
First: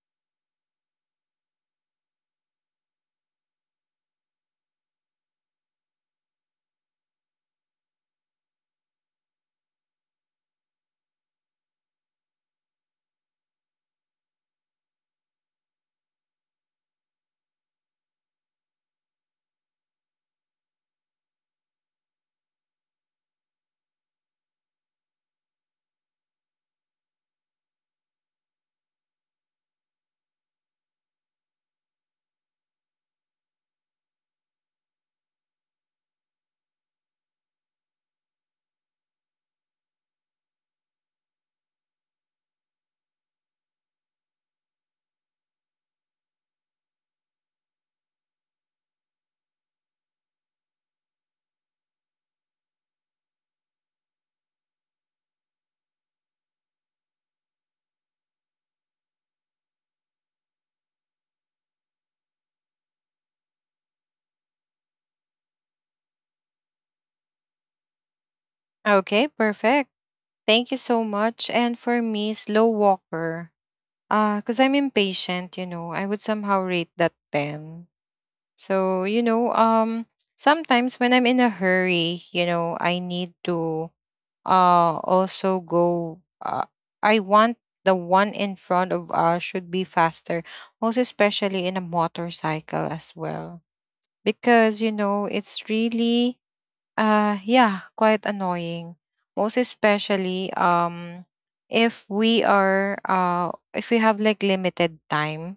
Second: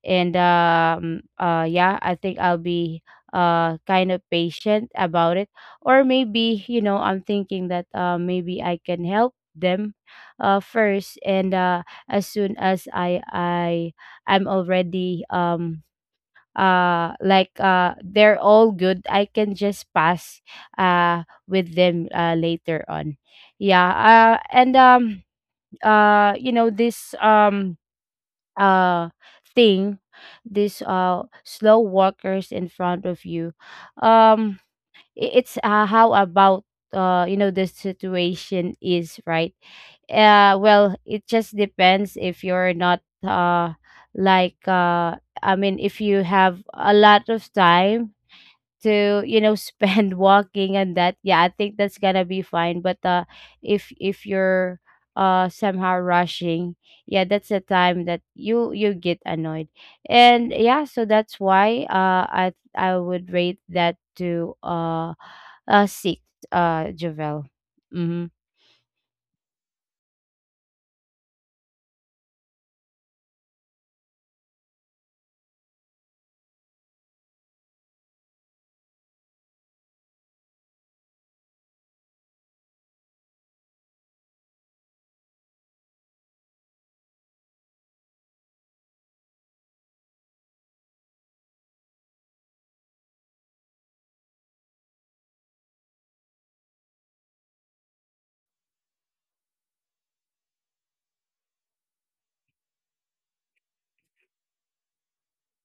And yeah, I think I'll be kind of patient about it. Or maybe, you know, I'm thinking that maybe I can help them first, and as soon as I I'm already, they're all good, I can just pass with them later on. Yeah, and you know, this, uh thing, these slow walkers in front of you, um it's, how about, you know, the situation, is, right? Well, it just depends. If you're not, uh like uh I mean, if you have a lot of time to, you know, spend walking and that, yeah, I think that's gonna be fine, but if you're, somehow rushing, yeah, that's the time that you get annoyed. And yeah, so that's why, I would rate that to six, jovel. Mm-hmm. Okay, perfect. Thank you so much. And for me, slow walker. Because I'm impatient, you know, I would somehow rate that 10. So, you know, um, Sometimes when I'm in a hurry, I need to also go. I want the one in front of us should be faster, most especially in a motorcycle as well, because you know it's really, yeah, quite annoying. Most especially, if we are if we have like limited time,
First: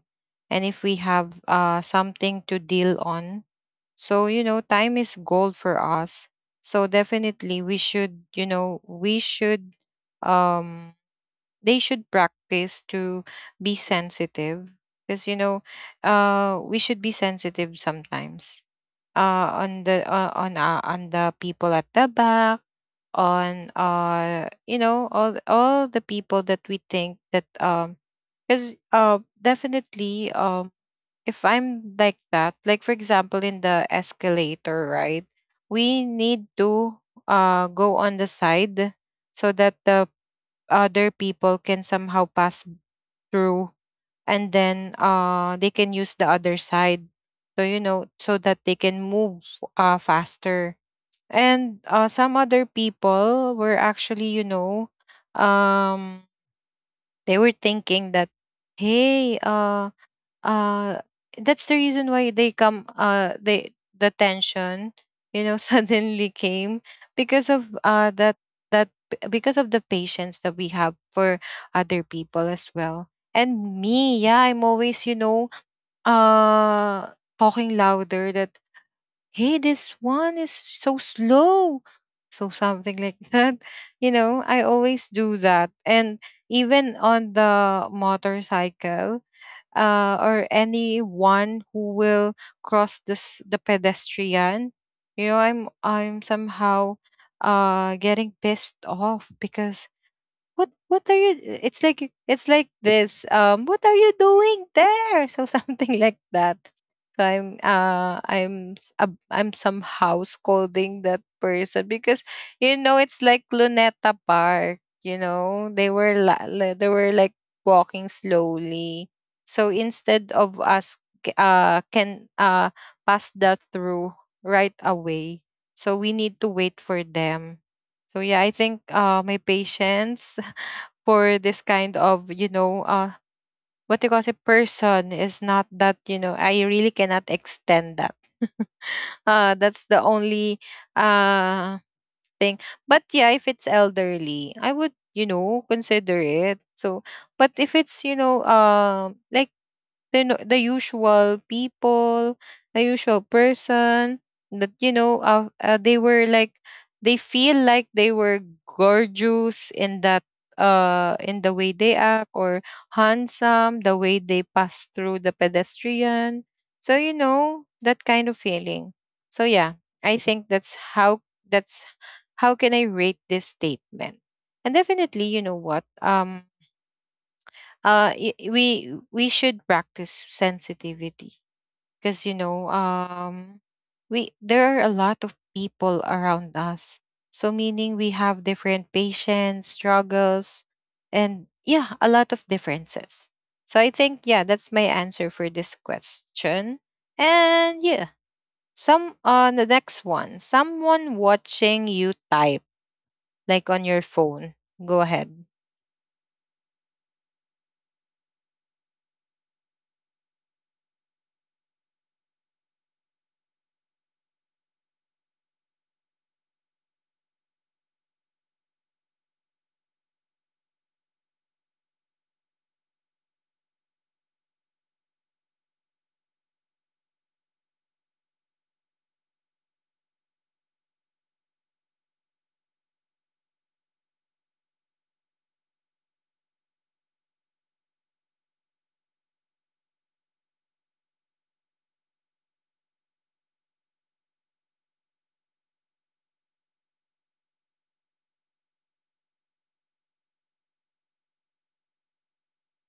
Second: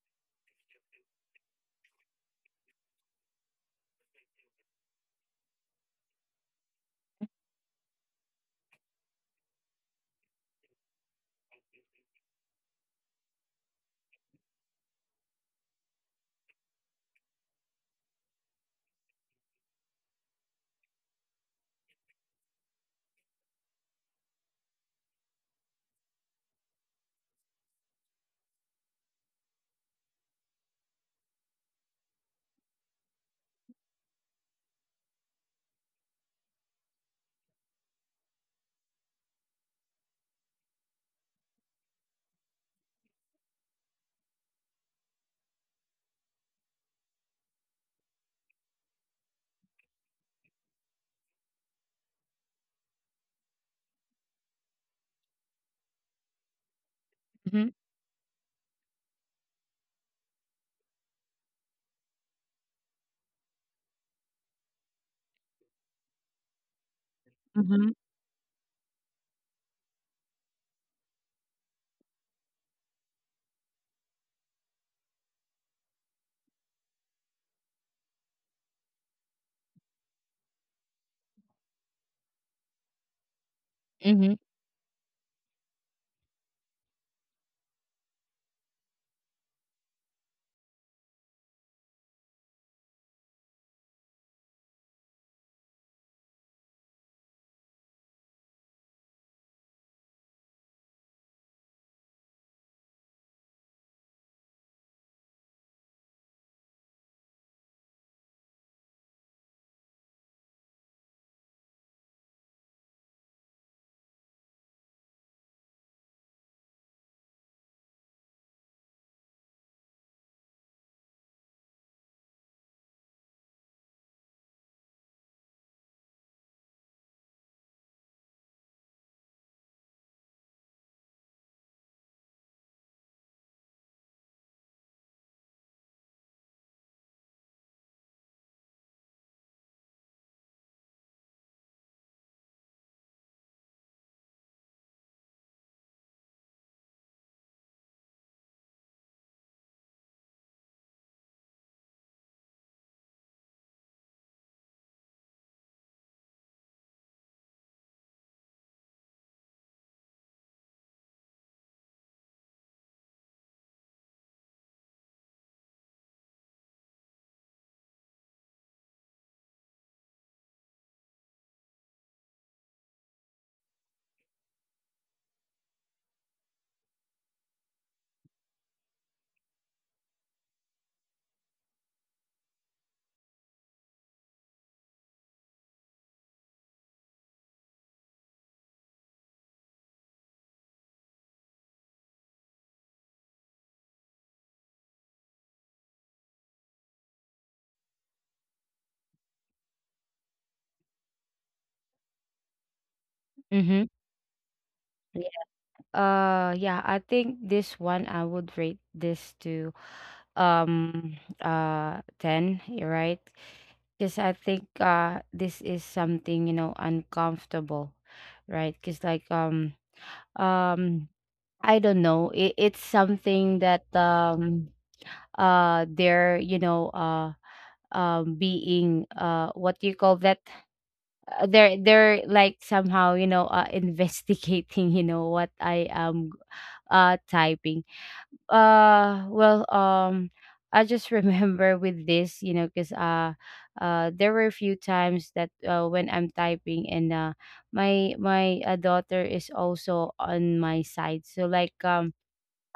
and if we have something to deal on. So, you know, time is gold for us. So definitely we should, you know, we should um they should practice to be sensitive. Because you know, we should be sensitive sometimes. On the people at the back, on you know, all the people that we think that, because definitely, if I'm like that, like for example in the escalator, right? We need to go on the side, so that the other people can somehow pass through, and then they can use the other side. So you know, so that they can move faster. And some other people were actually, you know, um they were Mm-hmm. thinking that, hey, uh that's the reason why they, the tension, you know, suddenly came because of Mm-hmm. That. that because of the patience that we have for other people as well. And me, yeah, I'm always, you know, uh talking louder that, hey, this one is so slow, so something like that. You Mm-hmm. know, I always do that. And even on the motorcycle, or anyone who will cross this the pedestrian, you know, I'm somehow getting pissed off, because what, what are you, it's like, it's like this what are you doing there? So something like that. So I'm somehow scolding that person, because you know, it's like Luneta Park, you know, they were like walking slowly. So instead of us c- can pass that through right away, so we need to wait for them. So yeah, I think my patience for this kind of, what you call it, person is not that, you know, I really cannot extend that. That's the only uh thing. But yeah, if it's elderly, I would, you know, consider it. So, but if it's, you know, like the no- the usual people, the usual person that, you know, they were like, they feel like they were gorgeous in that, in the way they act, or handsome the way they pass through the pedestrian. So you know, that kind of feeling. So yeah, I think that's how, that's how can I rate this statement? And definitely, you know what? We should practice sensitivity, because you know, we there are a lot of people around us. So meaning we have different patients, struggles, and yeah, a lot of differences. So I think yeah, that's my answer for this question. And yeah, some the next one, someone watching you type like on Mm-hmm. your phone. Go ahead. Yeah, I think this one, I would rate this to 10. You're right, because I think, this is something, you know, uncomfortable, right? Because um I don't know, it's something that, they're, you know, being, what do you call that. They're like somehow, you know, investigating, you know, what I am typing. uh well um I just remember with this, you know, because there were a few times that, when I'm typing, and my my daughter is also on my side, so like um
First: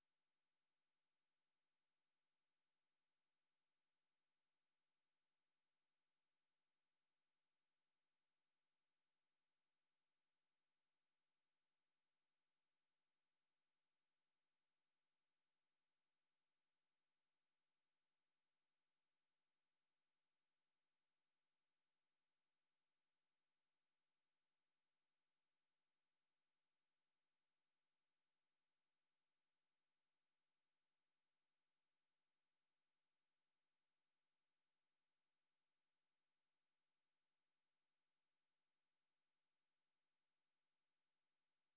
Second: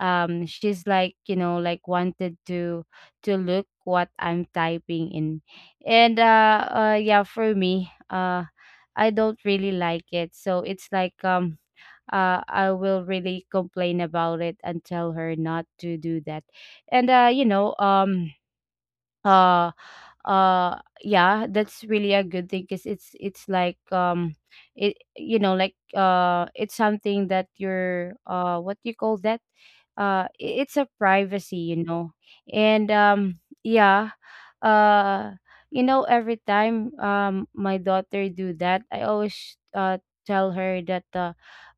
um she's like, you know, like wanted to look what I'm typing in. And yeah, for me, I don't really like it, so it's I will really complain about it and tell her not to do that. And uh yeah, that's really a good thing because it's like it, it's something that you're what do you call that, it's a privacy, you know. And yeah. uh you know, every time my daughter do that, I always tell her that,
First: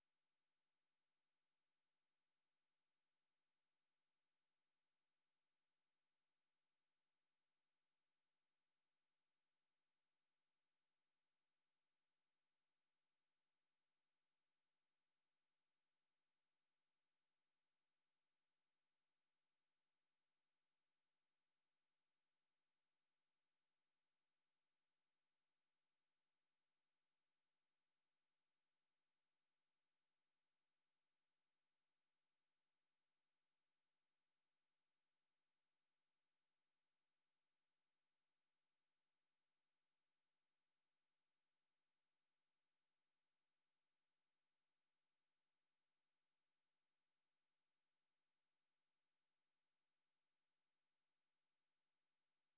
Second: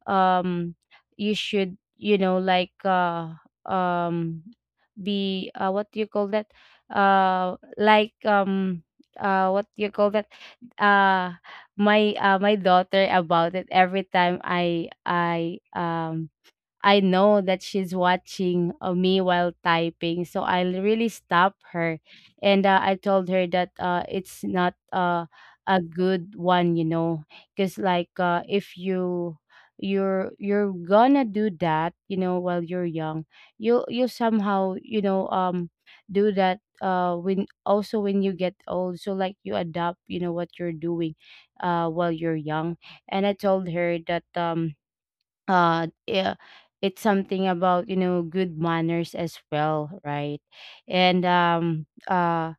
um you should, um be, what do you call that, uh like um what you call that, uh my my daughter about it. Every time I know that she's watching, me while typing, so really stop her. And I told her that, it's not, a good one, you know, because if you, you're gonna do that, you know, while you're young, you will somehow, do that when, also when you get old. So like you adopt, you know, what you're doing while you're young. And I told her that yeah, it's something about, you know, good manners as well, right? and um uh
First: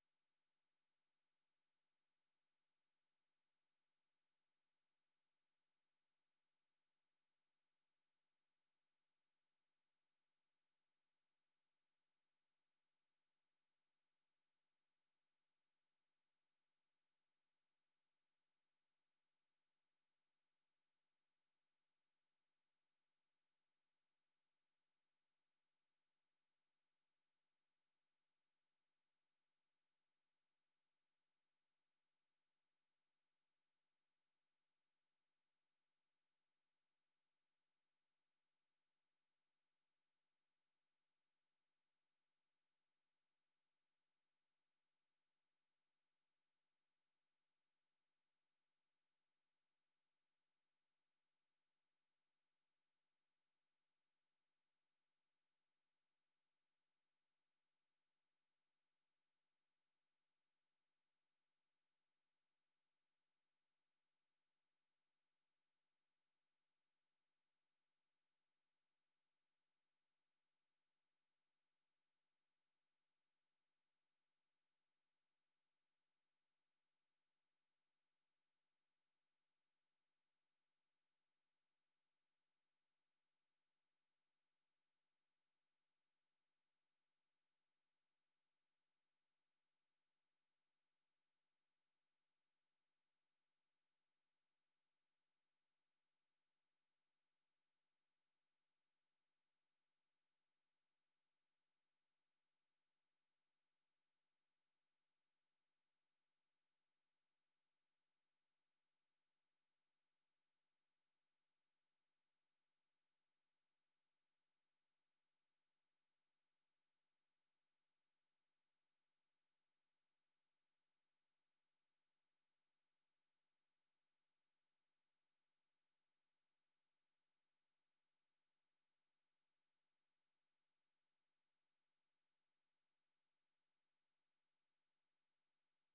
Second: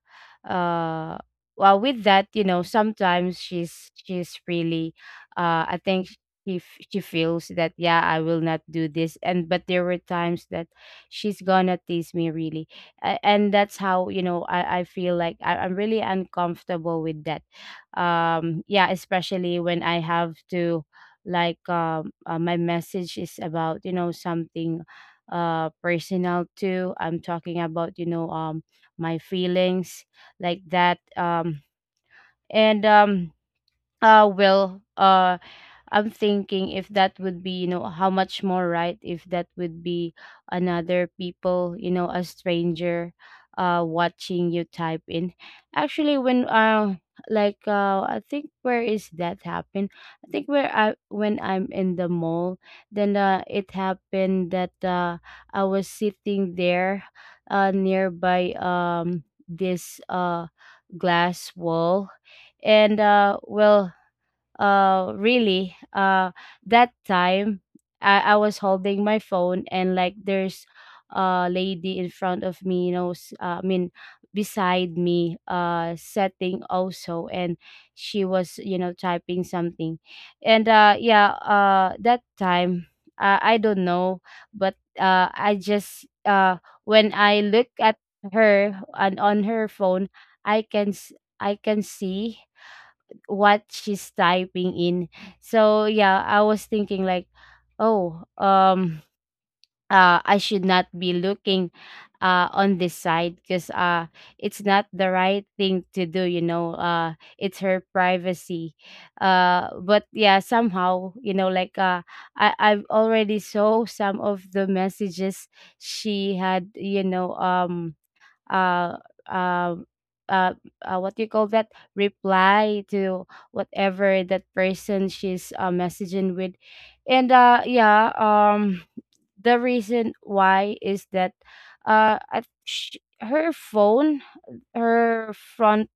uh well, with that, you know, sometimes she's really, I think she feels that yeah, I will not do this. And but there were times that she's gonna tease me really. And that's how, you know, I feel like I'm really uncomfortable with that. Yeah, especially when I have to, my message is about, you know, something personal too. I'm talking about, you know, my feelings like that. And Well, I'm thinking if that would be, you know, how much more right if that would be another people, you know, a stranger watching you type in. Actually, when I think where is that happen? I think where I when I'm in the mall, then it happened that I was sitting there nearby, this glass wall. And well really That time I was holding my phone, and like there's a lady in front of me, you know, I mean beside me setting also, and she was, you know, typing something. And Yeah, that time, I don't know, but I just when I look at her and on her phone, i can s- I can see what she's typing in. So yeah, I was thinking like, oh, I should not be looking on this side, because it's not the right thing to do, you know. It's her privacy. But yeah, somehow, you know, I've already saw some of the messages she had, you know, uh, um, uh, what you call that? Reply to whatever that person she's messaging with. And yeah, the reason why is that I, sh her phone, her front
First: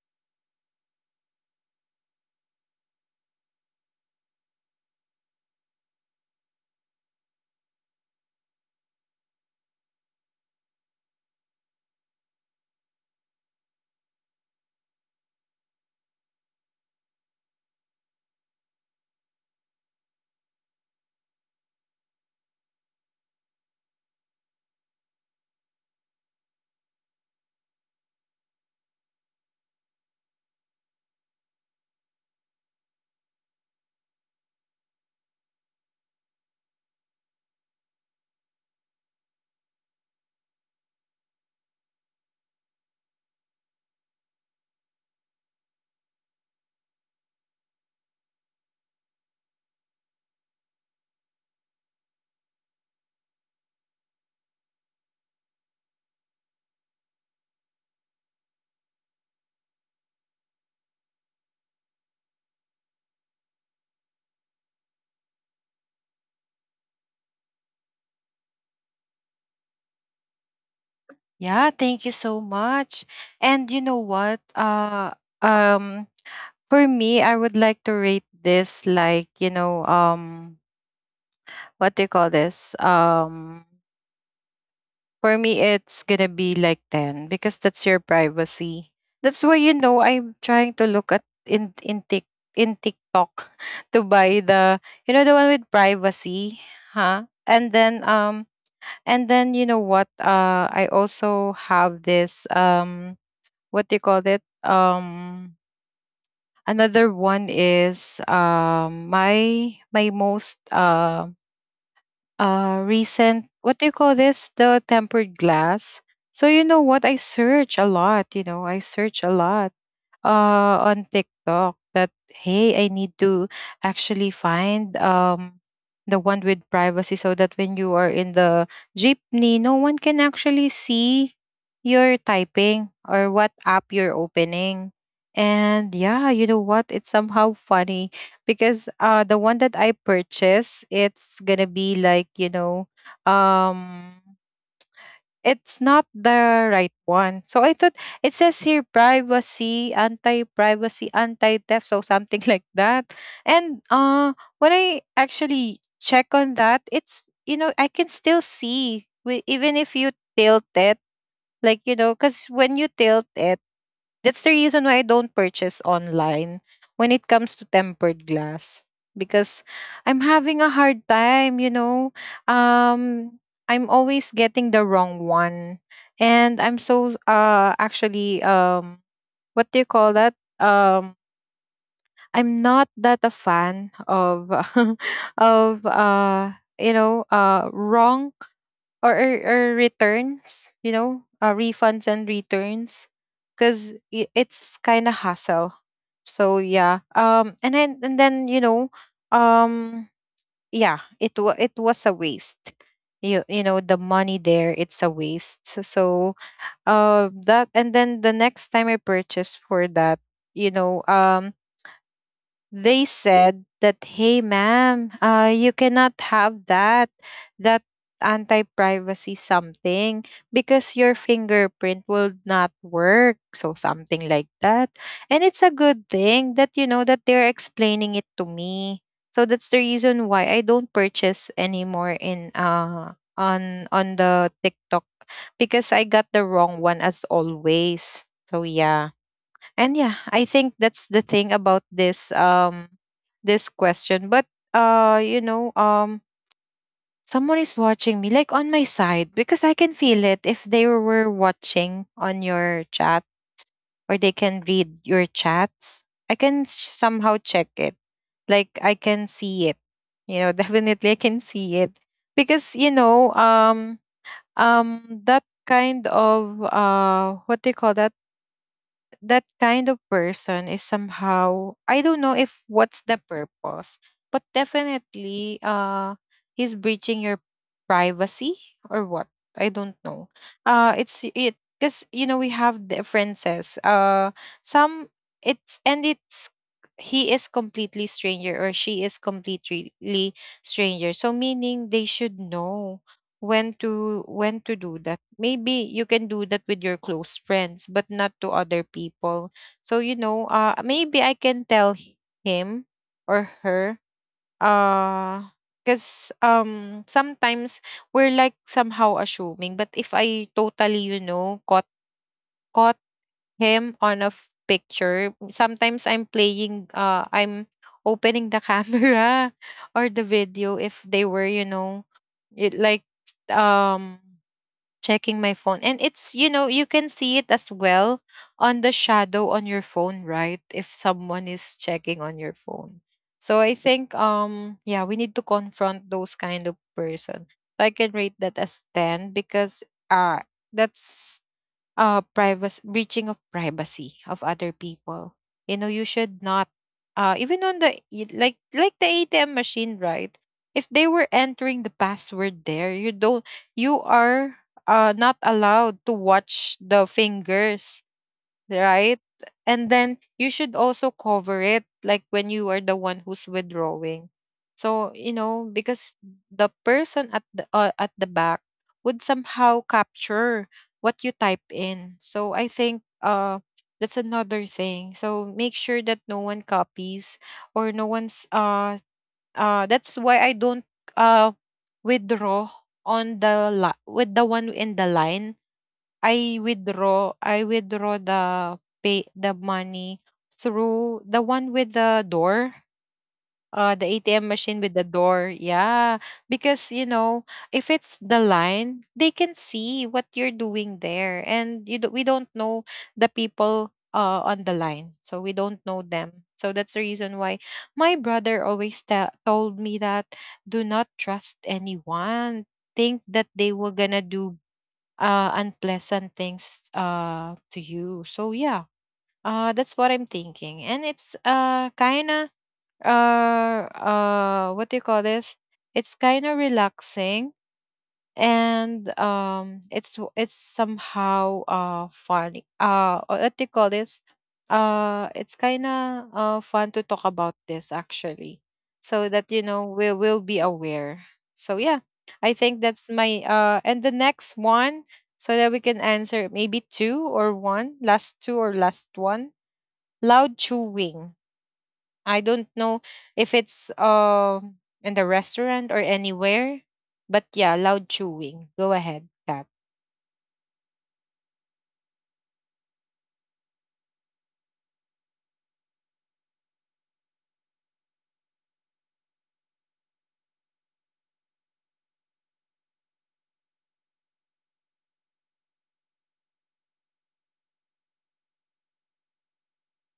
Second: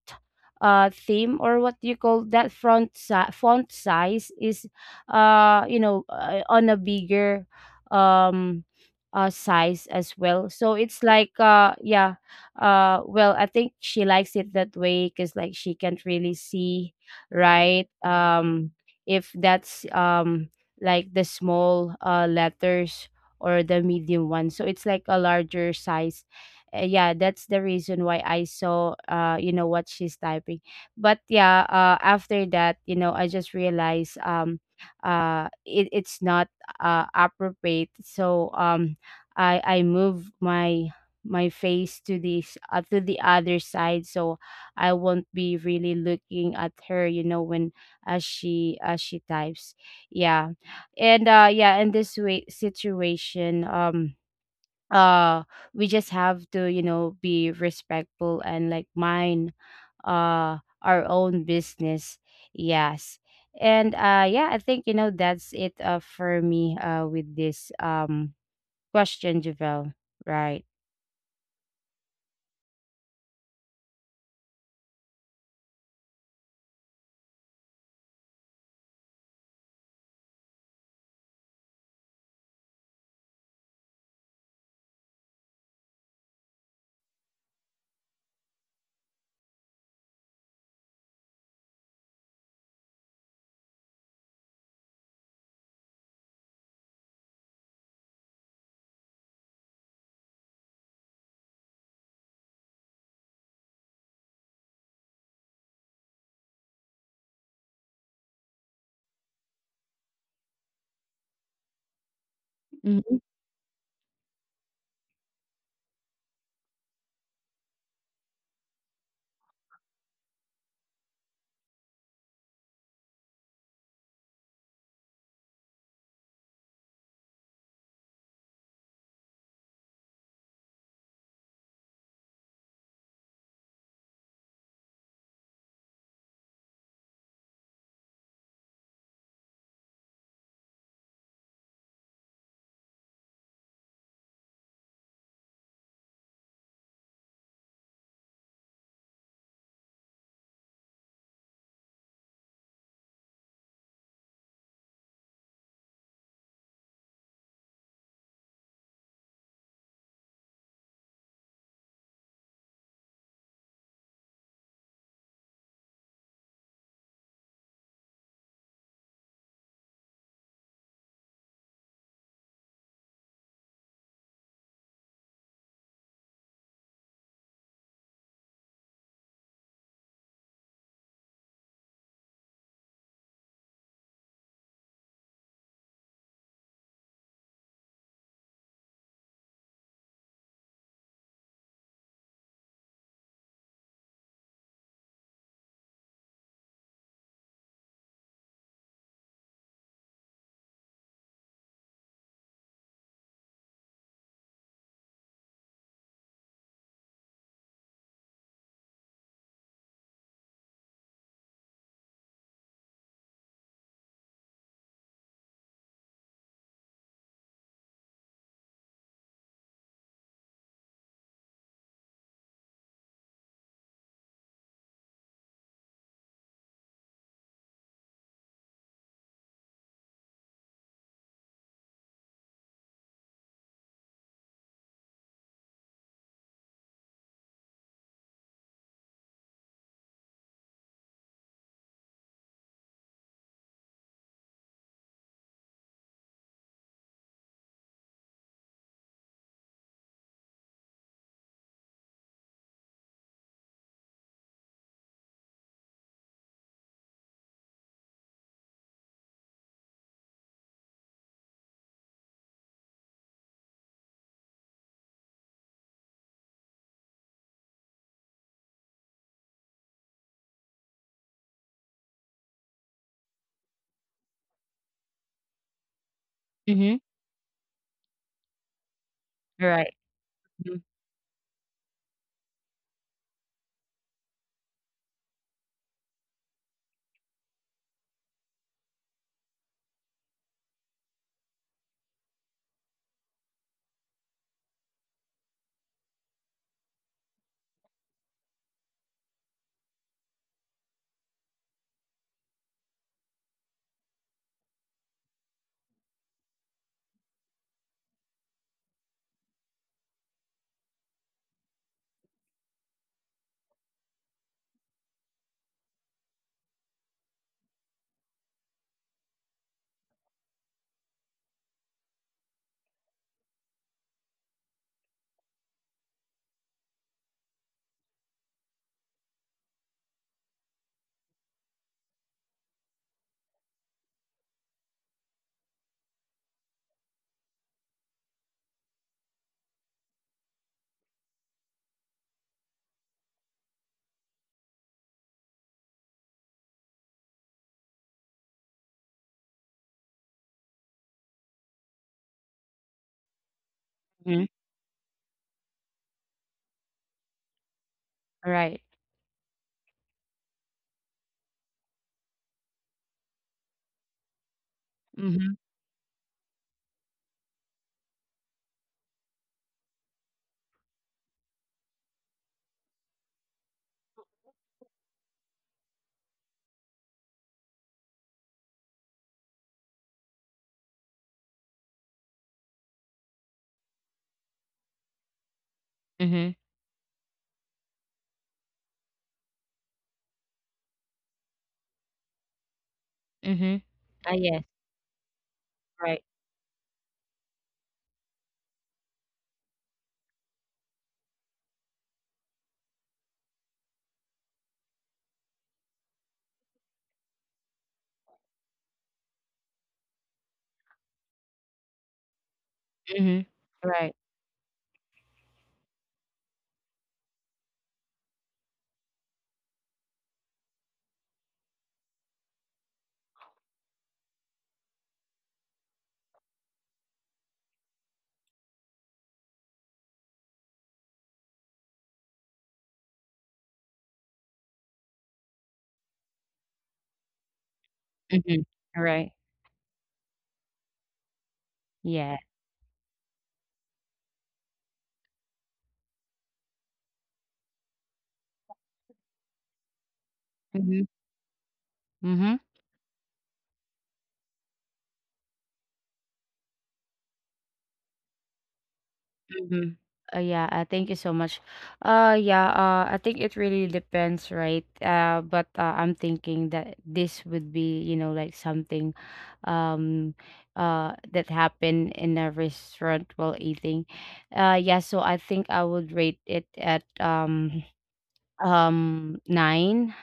theme, or what you call that, font size is, on a bigger um size as well. So it's like, yeah, well, I think she likes it that way, because like she can't really see, right? If that's the small letters, or the medium one, so it's like a larger size. Yeah, that's the reason why I saw, you know, what she's typing. But yeah, after that, you know, I just realized, it's not appropriate. So I move my face to this, to the other side, so I won't be really looking at her, you know, when, as she types. Yeah. And yeah, in this way situation, uh we just have to, you know, be respectful and like mind our own business. Yes. And yeah, I think, you know, that's it for me with this question, Javel, right? Yeah, thank you so much. And you know what? Um for me, I would like to rate this like, you know, what do you call this? For me it's gonna be like 10 because that's your privacy. That's why you know I'm trying to look at in Tik, in TikTok to buy the, you know, the one with privacy, huh? And then you know what? I also have this, what do you call it? Another one is, my most Mm-hmm. recent, what do you call this? The tempered glass. So you know what? I search a lot. You know, I search a lot on TikTok that, hey, I need to actually find the one with privacy, so that when you are in the jeepney, no one can actually see your typing or what app you're opening. And yeah, you know what? It's somehow funny because the one that I purchased, it's gonna be like, you know, um it's not the right one. So I thought it says here privacy, anti-privacy, anti-theft, so something like that. And when I actually check on that, it's, you know, I can still see, even if you tilt it, like you know, cuz when you tilt it, that's the reason why I don't purchase online when it comes to tempered glass, because I'm having a hard time, you know. Um I'm always getting the wrong one, and I'm so actually, what do you call that? Um I'm not that a fan of of wrong or or returns, you know, refunds and returns, because it's kind of hassle. So yeah, and then you know, um, yeah, it was a waste. You know, the money there, it's a waste. So, so that. And then the next time I purchase for that, you know, they said that, hey ma'am, you cannot have that, that anti-privacy something, because your fingerprint will not work, so something like that. And it's a good thing that, you know, that they're explaining it to me. So that's the reason why I don't purchase anymore in on the TikTok, because I got the wrong one as always. So yeah, and yeah, I think that's the thing about this, this question. But you know, someone is watching me like on my side, because I can feel it if they were watching on your chat, or they can read your chats. Somehow check it. Like I can see it. You know, definitely I can see it. Because, you know, that kind of, what do you call that? That kind of person is somehow, I don't know if what's the purpose, but definitely, he's Mm-hmm. breaching your privacy or what. I Right. don't know. It's it because you know we have differences. Some, it's and it's, he is completely stranger, or she is completely stranger. So meaning they should know when to do that. Maybe you can do that with your close friends, but not to other people. So you know, maybe I can tell, him or her, uh because, sometimes we're like somehow assuming. But if I totally, you know, caught him on a picture, sometimes I'm playing, I'm opening the camera or the video, if they were, you know, it like, um checking my phone. And it's, you know, you can see it as well on the shadow on your phone, right? If someone is checking on your phone. So I think, yeah, we need to confront those kind of person. So I can rate that as 10, because uh that's, privacy, breaching of privacy of other people. You know, you should not, even on the, like the ATM machine, right? If they were entering the password there, you Mm-hmm. are not allowed to watch the fingers, Right. right? And then you should also cover it, like when you are the one who's withdrawing. So you Mm-hmm. know, because the person at the back would somehow capture what you type in. So I think, that's another thing. So make sure that no one copies, or no one's That's why I don't, uh withdraw on the, with the one in the line. Mm-hmm. I withdraw the, pay the money through the one with the door, Mm-hmm. The Ah ATM yes. machine with the door. Yeah, Right. because you know if it's the line, they can see what you're doing there. And you do, we don't know the people, on the line, so we don't know them. So that's the reason why my brother always, told me that, do not trust anyone. Think Mm-hmm. that they were Right. gonna do unpleasant things, to you. So yeah, that's what I'm thinking. And it's, kind of what do you call this? It's kind of relaxing, and it's, it's somehow funny, or what they call this, it's kind of fun to talk about this Mm-hmm. actually. Right. So that, you know, we will be aware. So yeah, Yeah. I think that's my, and the next one, so that we can answer maybe two or one, last two or last one, loud Mm-hmm. chewing. I Mm-hmm. don't know if it's, in the restaurant or anywhere, but yeah, loud chewing. Go ahead, tap. Mhm. Yeah, thank you so much. Yeah, I think it really depends, right? But I'm thinking that this would be, you know, like something, um, that happened in a restaurant while eating. Yeah, so I think I would rate it at nine.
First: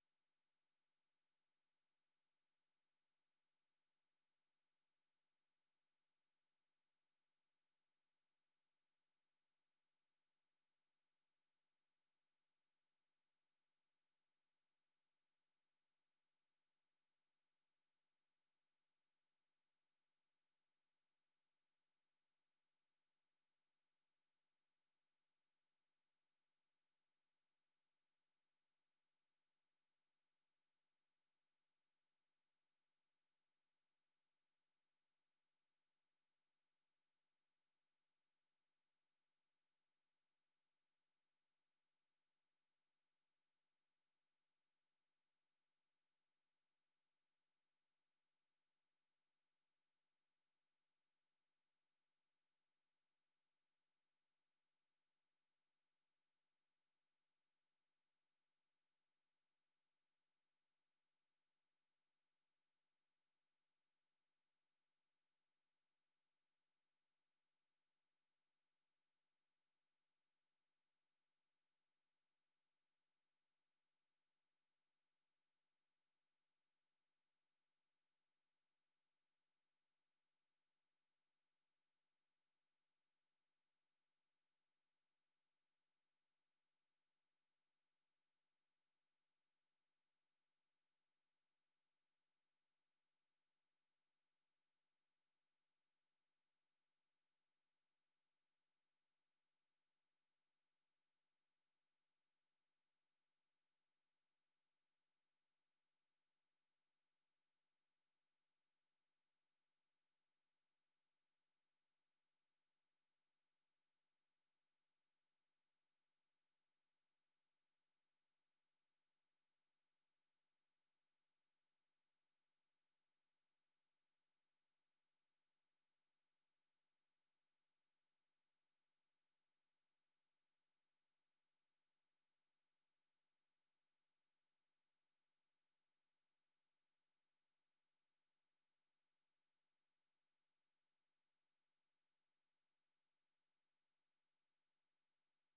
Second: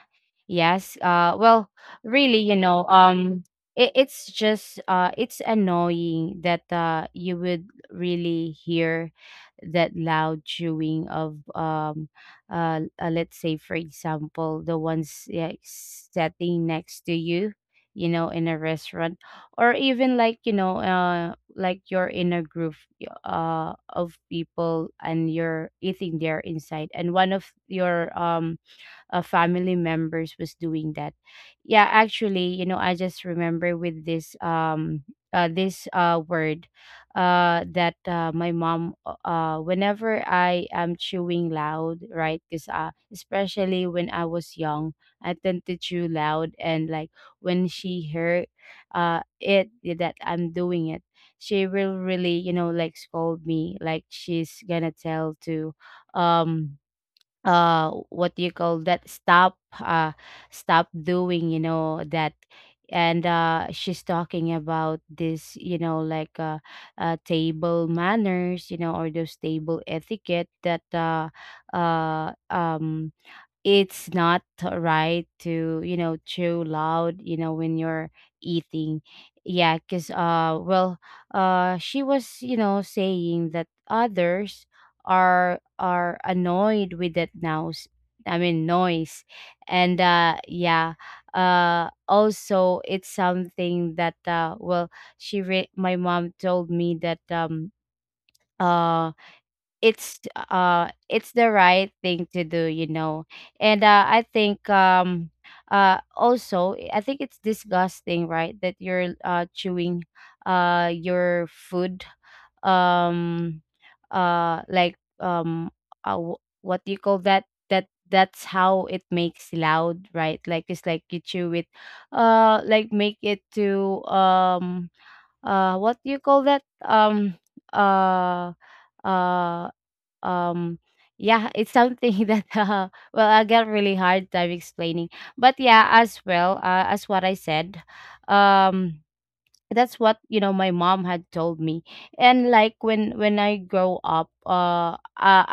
Yes. Well, really, you know, it's just, it's annoying that you would really hear that loud chewing of, let's say, for example, the ones, yeah, sitting next to you, you know, in a restaurant, or even like, you know, you're in a group of people, and you're eating there inside, and one of your family members was doing that. Yeah, actually, you know, I just remember with this, this word that, my mom whenever I am chewing loud, right? Because especially when I was young, I tend to chew loud, and like when she heard that I'm doing it, she will really, you know, like scold me. Like she's gonna tell to, um what do you call that, stop, stop doing, you know, that. And she's talking about this, you know, table manners, you know, or those table etiquette that uh um it's not right to, you know, chew loud, you know, when you're eating. Yeah, because she was, you know, saying that others are annoyed with that noise. I mean noise. And yeah, also it's something that, well, my mom told me that, uh it's, it's the right thing to do, you know. And I think, also, I think it's disgusting, right, that you're chewing your food, um uh like um what do you call that, that's how it makes loud, right? Like it's like you chew it, like make it to, what do you call that, uh uh um yeah, it's something that, well, I get really hard time explaining. But yeah, as well, as what I said, um that's what, you know, my mom had told me. And like when, when I grow up,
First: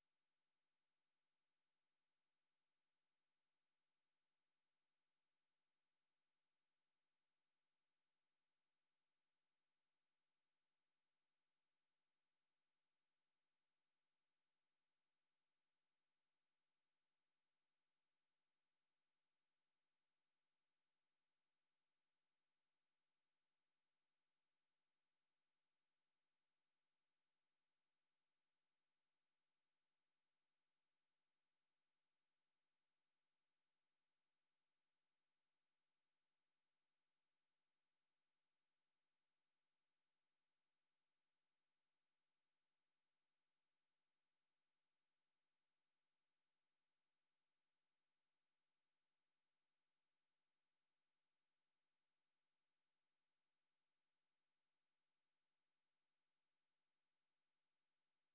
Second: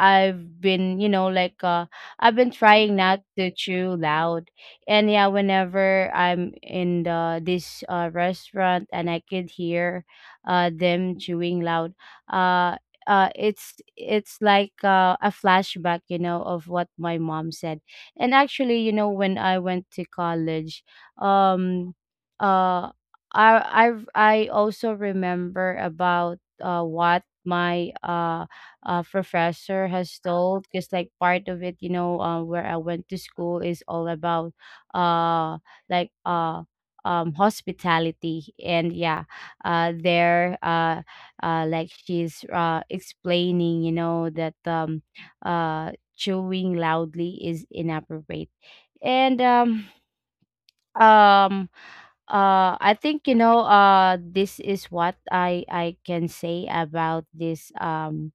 I've been, you know, I've been trying not to chew loud. And yeah, whenever I'm in the this restaurant, and I could hear them chewing loud, uh it's like, a flashback, you know, of what my mom said. And actually, you know, when I went to college, um, uh, I also remember about what my, uh, professor has told, because like part of it, you know, where I went to school is all about uh like uh hospitality. And yeah, there like she's explaining, you know, that chewing loudly is inappropriate. And um I think, you know, this is what I can say about this, um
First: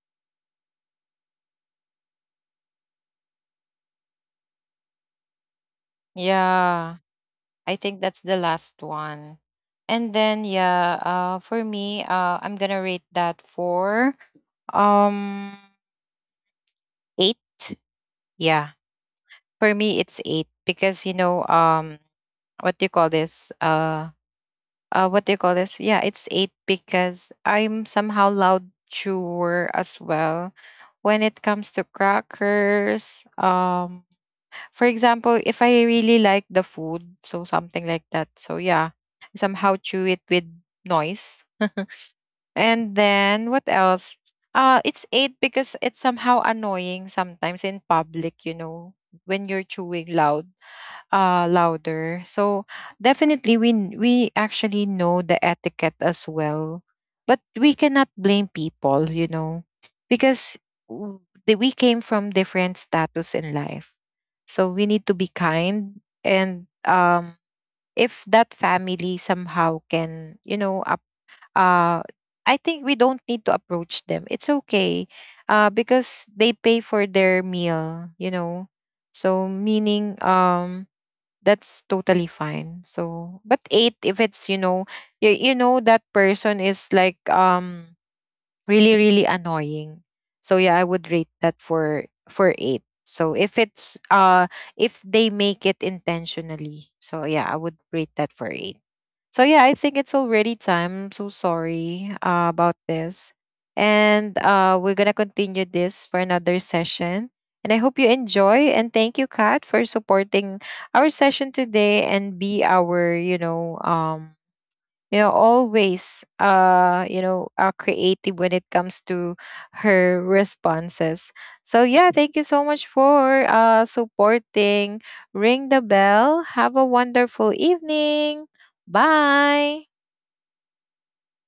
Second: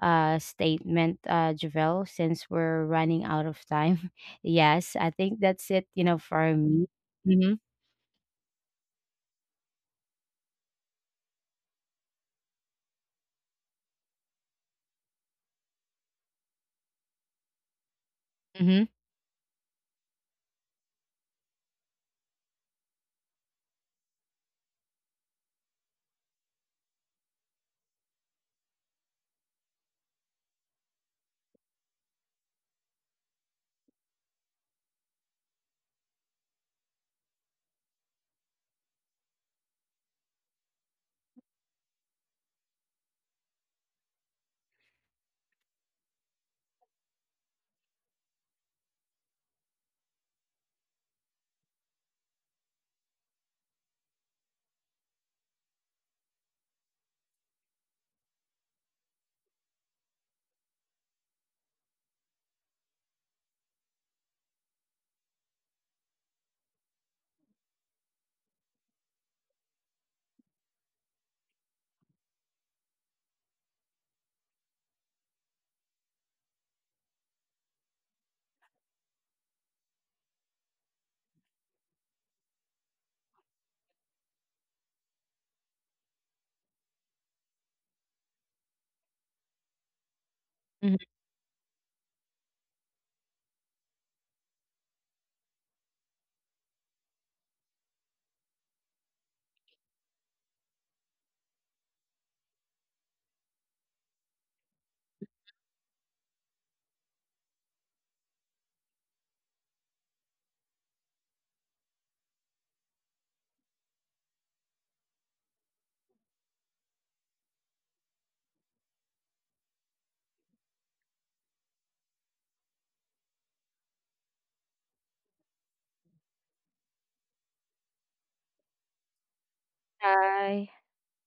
uh statement, Javel, since we're running out of time. Yes, I think that's it, you know, for me. Yeah, Mm-hmm. I think that's the last one. And then yeah, for me, I'm gonna rate that for um eight. Yeah. Mm-hmm. For me it's eight because you know, what do you call this? What do you call this? Yeah, it's eight because I'm somehow loud chewer as well. When it comes to crackers, for example, if I really like the food, so something like that. So yeah, somehow chew it with noise. And then what else? It's eight because it's somehow annoying sometimes in public, you know, when you're chewing loud, louder. So definitely we actually know the etiquette as well, but we cannot blame people, you know, because, w- we came from different status in life. So we need to be kind, and if that family somehow can, you know, up, uh I think we don't need to approach them, it's okay, because they pay for their meal, you know. So meaning, that's totally fine. So, but eight if it's, you know, you know that person is like, really really annoying, so yeah I would rate that for, eight. So if it's if they make it intentionally, so yeah I would rate that for eight. So yeah I think it's already time, so sorry about this. And we're gonna continue this for another session, and I hope you enjoy, and thank you Kat for supporting our session today, and be our, you know, you know, always, you know, creative when it comes to her responses. So yeah, thank you so much for supporting. Ring the bell, have a wonderful evening. Bye. Bye.